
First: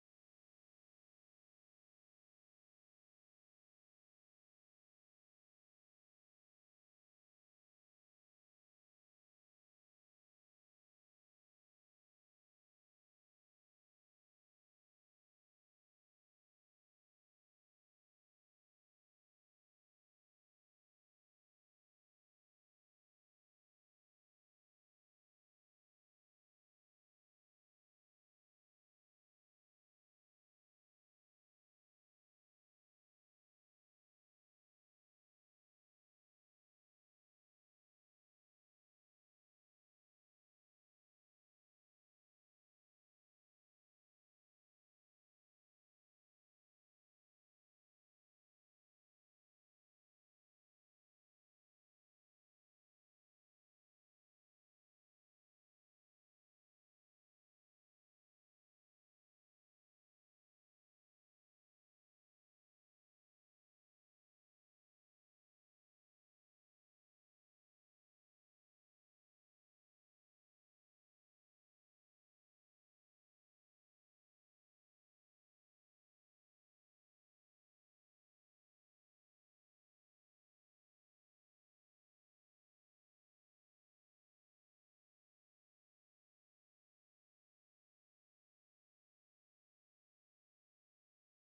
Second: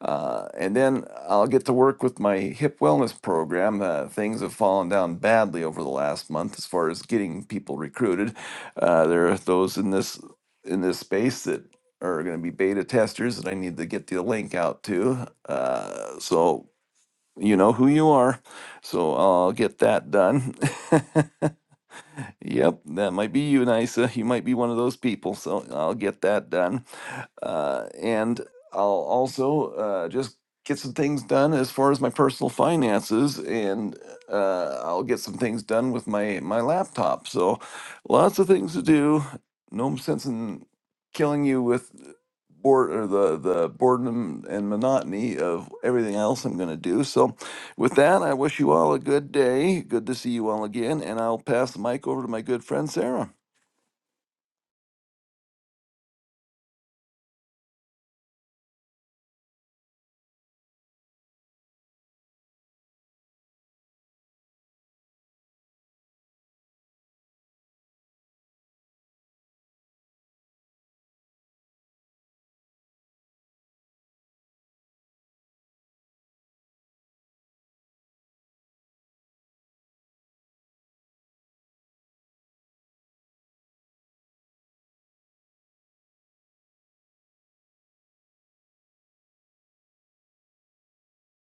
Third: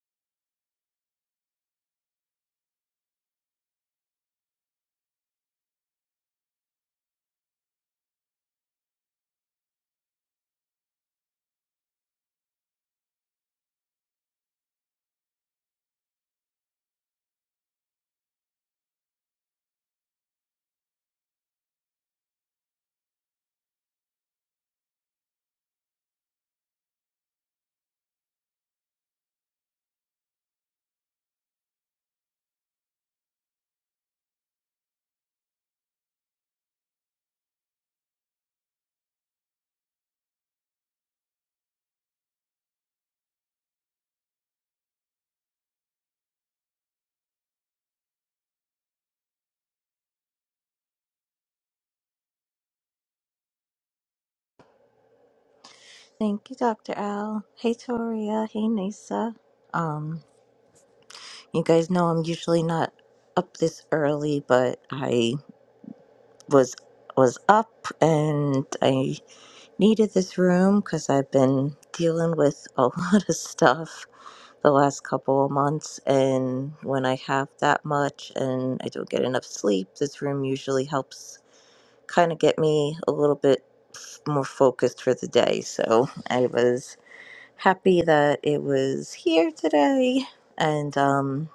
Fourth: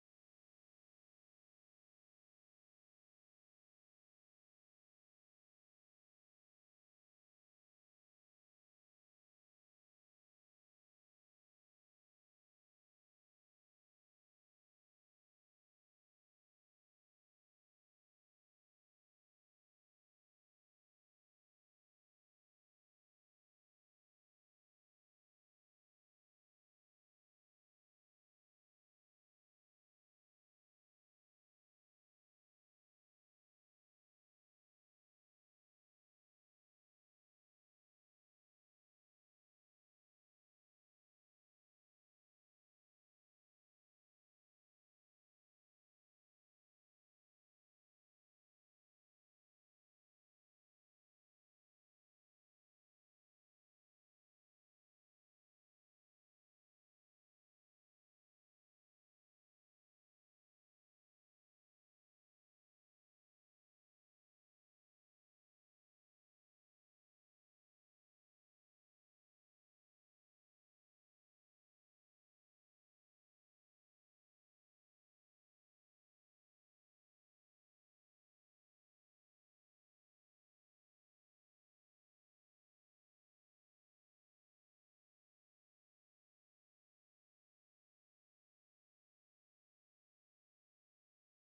Speaker 3: Uh, and then I'll get to work with my hip wellness program. Uh, things have fallen down badly over the last month as far as getting people recruited. Uh, there are those in this in this space that are going to be beta testers that I need to get the link out to. Uh, so you know who you are. So I'll get that done. yep, that might be you, Nisa. You might be one of those people. So I'll get that done uh, and I'll also uh, just get some things done as far as my personal finances, and uh, I'll get some things done with my my laptop. So, lots of things to do. No sense in killing you with bored or the the boredom and monotony of everything else I'm going to do. So, with that, I wish you all a good day. Good to see you all again, and I'll pass the mic over to my good friend Sarah.
Speaker 4: Thank you, Dr. Al. Hey, Toria. Hey, Nisa. Um, you guys know I'm usually not up this early, but I was was up and I needed this room because I've been dealing with a lot of stuff the last couple of months, and when I have that much and I don't get enough sleep, this room usually helps kind of get me a little bit f- more focused for the day. So I was happy that it was here today. And um,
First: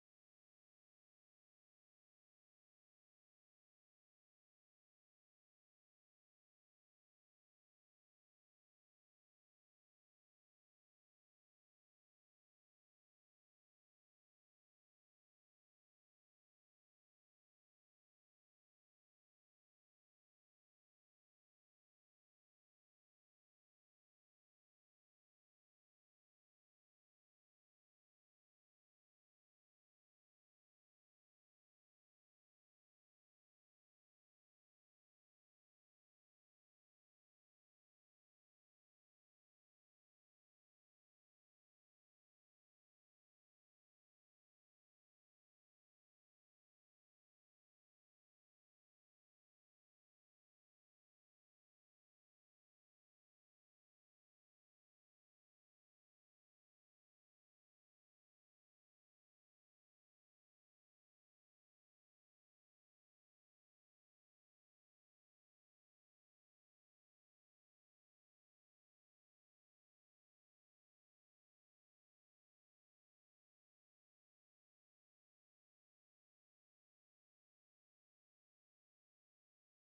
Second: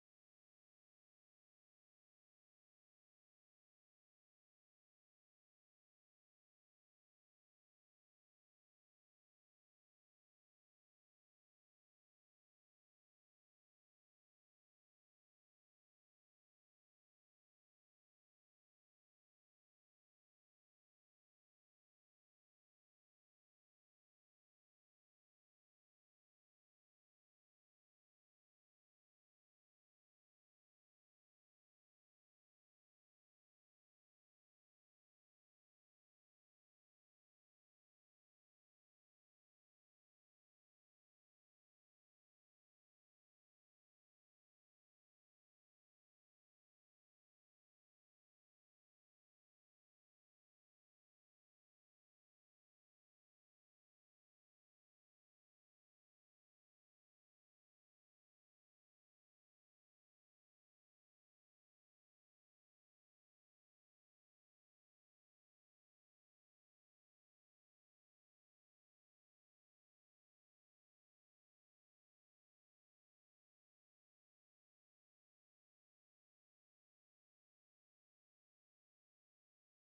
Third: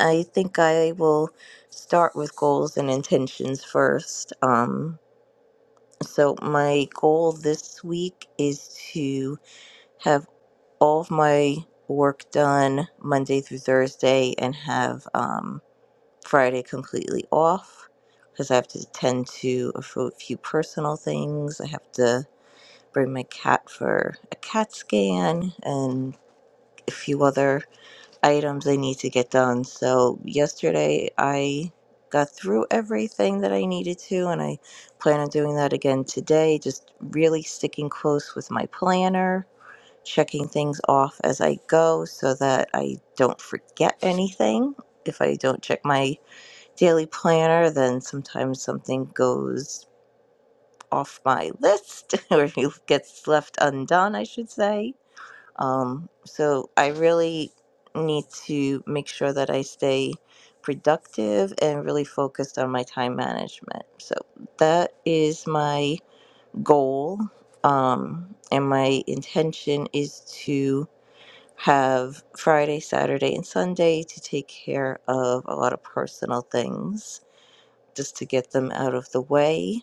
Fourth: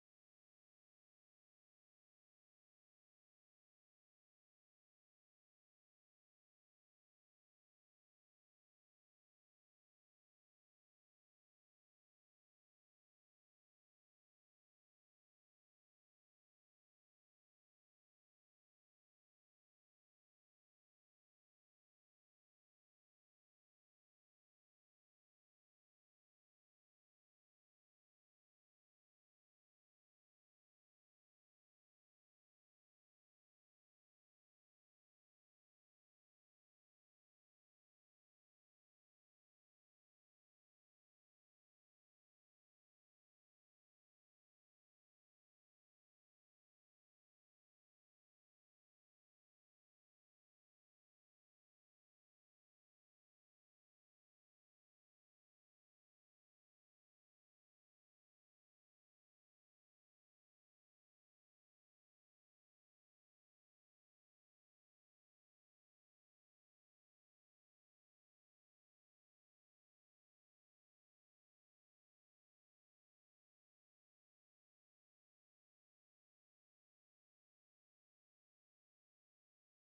Speaker 4: I think I will start with goals and intentions first. Um, so, my goal this week is to have all of my work done Monday through Thursday and have um, Friday completely off because I have to tend to a fo- few personal things. I have to bring my cat for a cat scan and a few other items I need to get done. So yesterday I got through everything that I needed to, and I plan on doing that again today. Just really sticking close with my planner, checking things off as I go so that I don't forget anything. If I don't check my daily planner, then sometimes something goes off my list or gets left undone, I should say um, so I really need to make sure that I stay productive and really focused on my time management. So that is my goal. Um, and my intention is to have Friday, Saturday, and Sunday to take care of a lot of personal things just to get them out of the way.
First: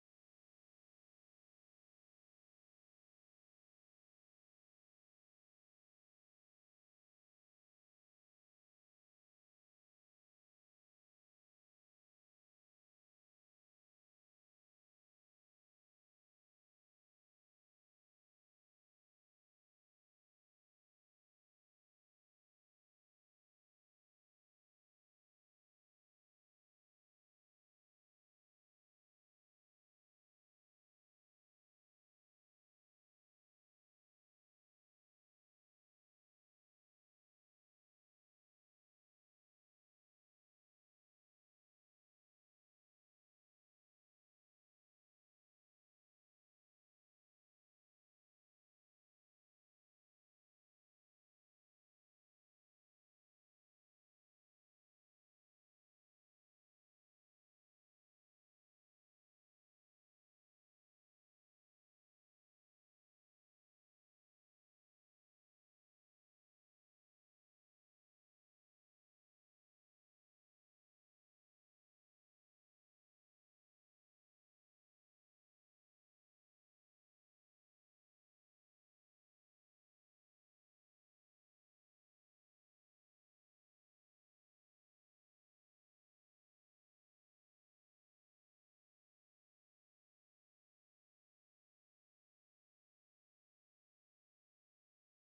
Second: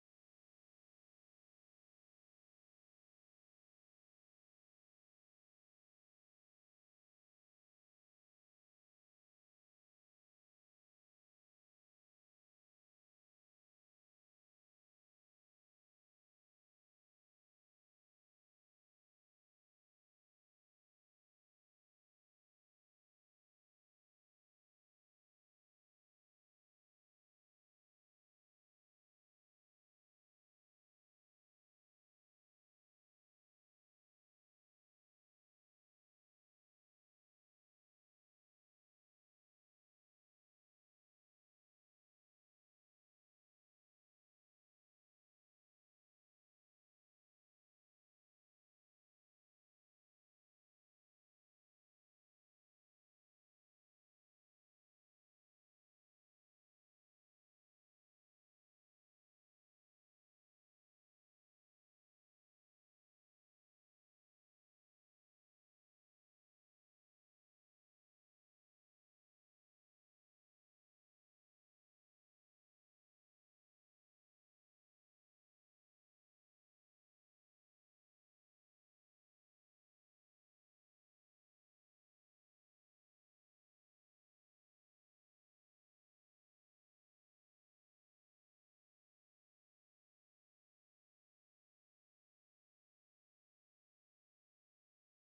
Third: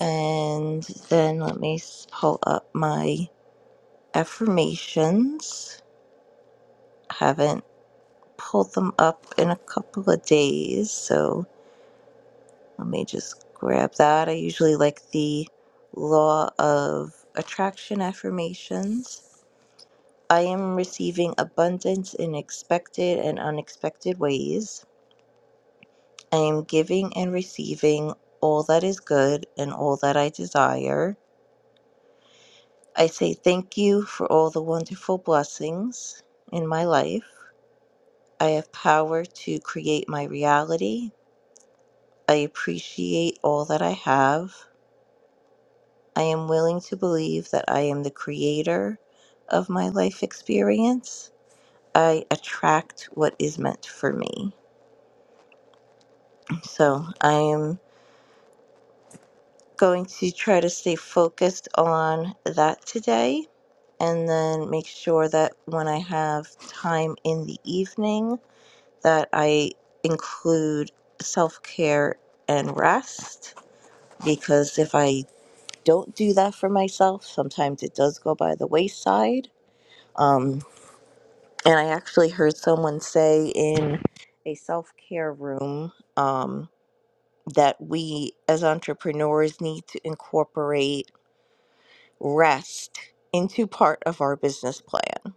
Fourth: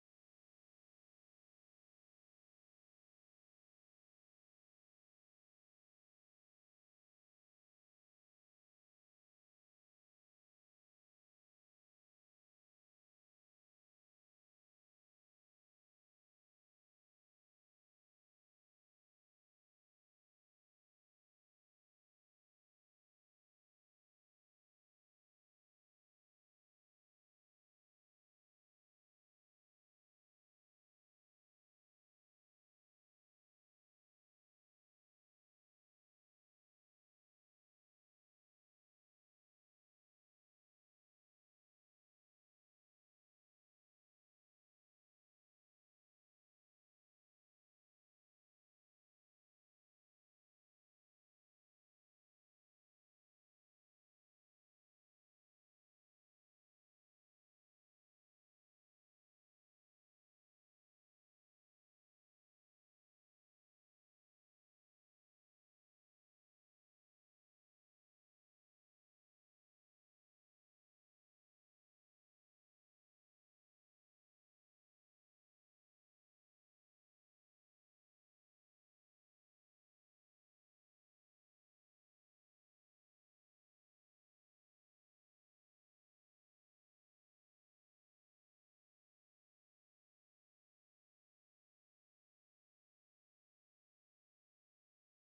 Speaker 4: And then let me s- pull up my affirmations. Haven't pull them up in a couple of days. So let me just grab that. I usually like the law of attraction affirmations. I am receiving abundance in expected and unexpected ways. I am giving and receiving all that is good and all that I desire. I say thank you for all the wonderful blessings in my life. I have power to create my reality. I appreciate all that I have. I am willing to believe that I am the creator of my life experience. I attract what is meant for me. So I am going to try to stay focused on that today and then make sure that when I have time in the evening that I include self-care and rest because if I don't do that for myself. Sometimes it does go by the wayside. Um, and I actually heard someone say in a self care room um, that we as entrepreneurs need to incorporate rest into part of our business plan.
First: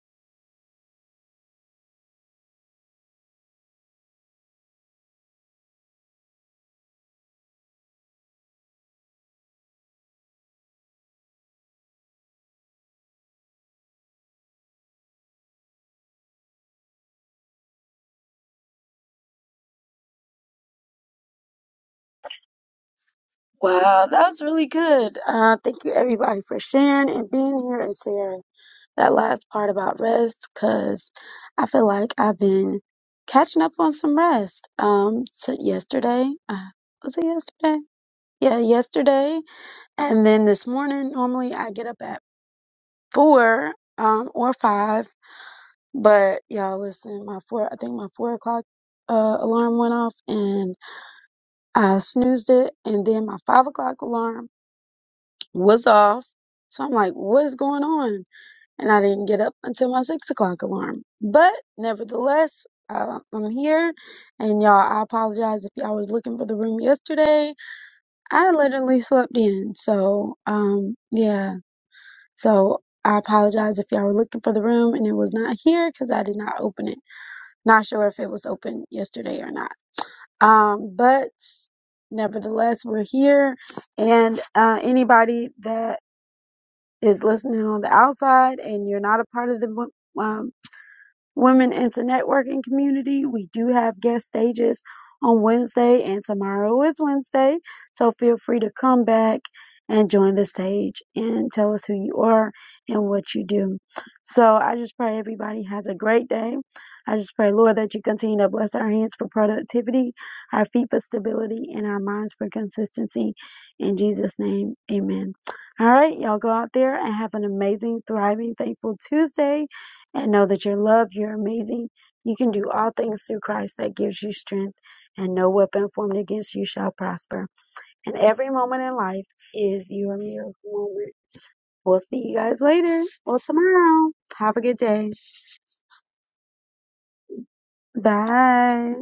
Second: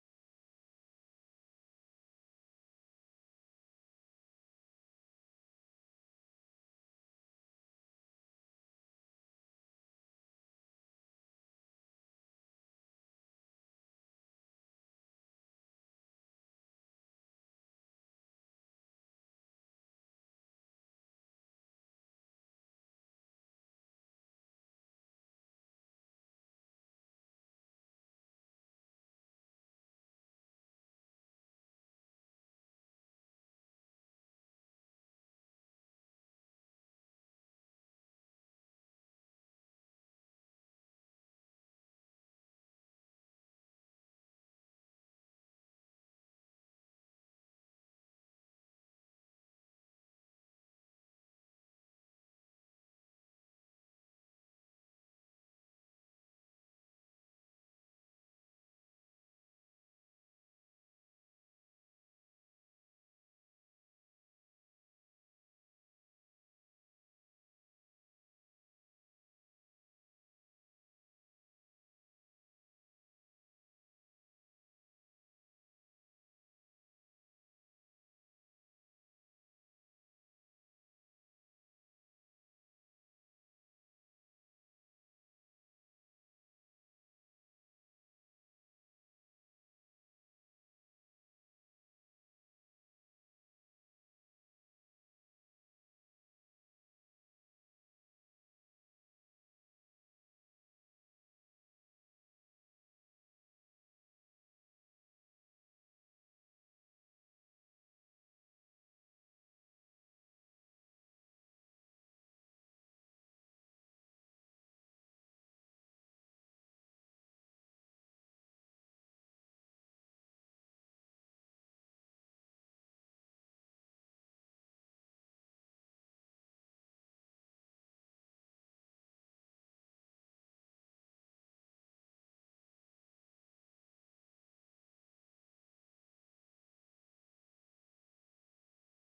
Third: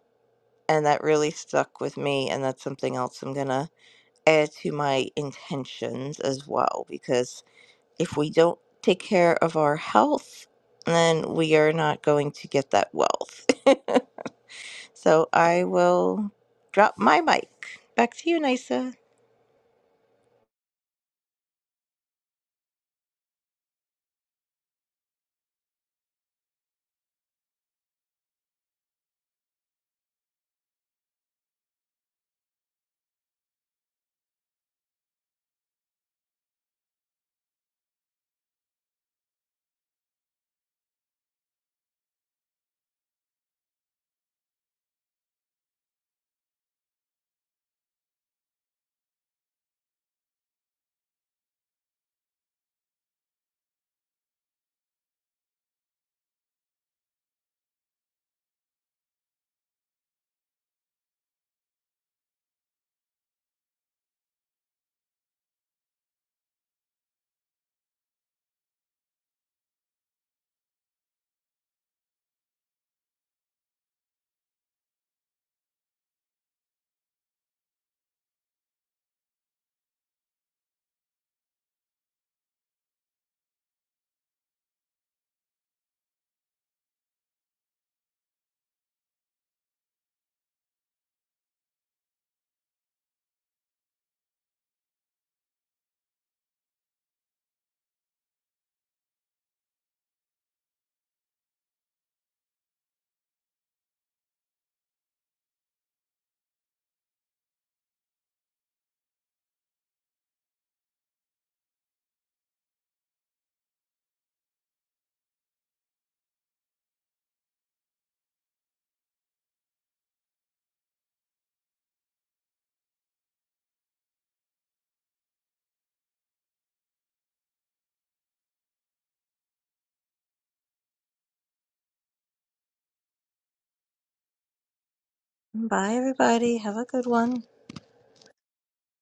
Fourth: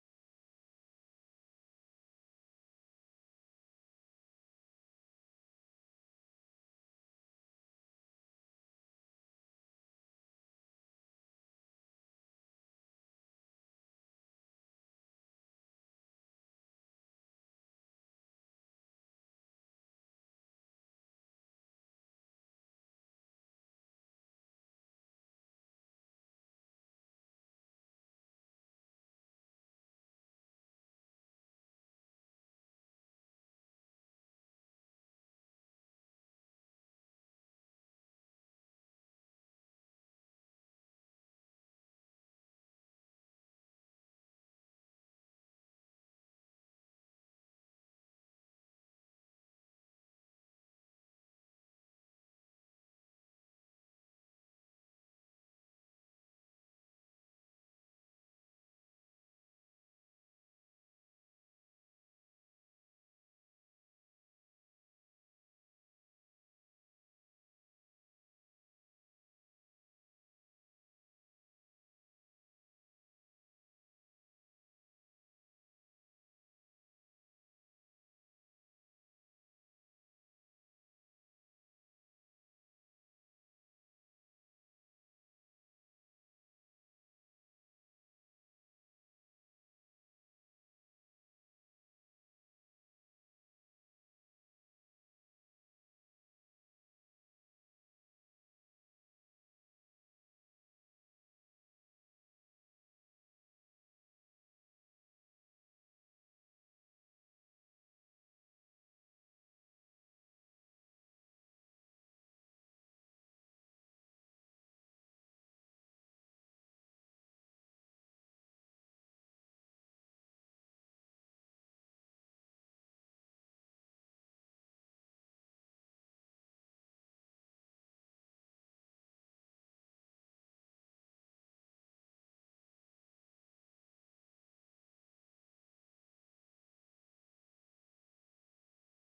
Speaker 4: And that really stuck with me. And that's something else I'm going to add to my intentions as well. Because if we don't take care of our health, then we are not going to get that wealth. So I will drop my mic. Back to you, Nisa.
Speaker 1: Wow, that was really good. Uh, thank you everybody for sharing and being here and sharing that last part about rest because I feel like I've been catching up on some rest. Um, so yesterday, uh, was it yesterday? Yeah, yesterday. And then this morning, normally I get up at four, um, or five, but y'all listen, my four, I think my four o'clock, uh, alarm went off and I snoozed it and then my five o'clock alarm was off. So I'm like, what is going on? And I didn't get up until my six o'clock alarm. But nevertheless, I, I'm here. And y'all, I apologize if y'all was looking for the room yesterday. I literally slept in. So, um, yeah. So I apologize if y'all were looking for the room and it was not here because I did not open it. Not sure if it was open yesterday or not. Um, but nevertheless, we're here. And uh, anybody that is listening on the outside and you're not a part of the um, Women into Networking Community. We do have guest stages on Wednesday, and tomorrow is Wednesday. So feel free to come back and join the stage and tell us who you are and what you do. So I just pray everybody has a great day. I just pray, Lord, that you continue to bless our hands for productivity, our feet for stability, and our minds for consistency. In Jesus' name, amen. All right, y'all go out there and have an amazing, thriving, thankful Tuesday and know that you're loved, you're amazing. You can do all things through Christ that gives you strength, and no weapon formed against you shall prosper. And every moment in life is your miracle moment. We'll see you guys later or tomorrow. Have a good day.
Speaker 4: Bye, everybody. Have a good one.
Speaker 1: Bye.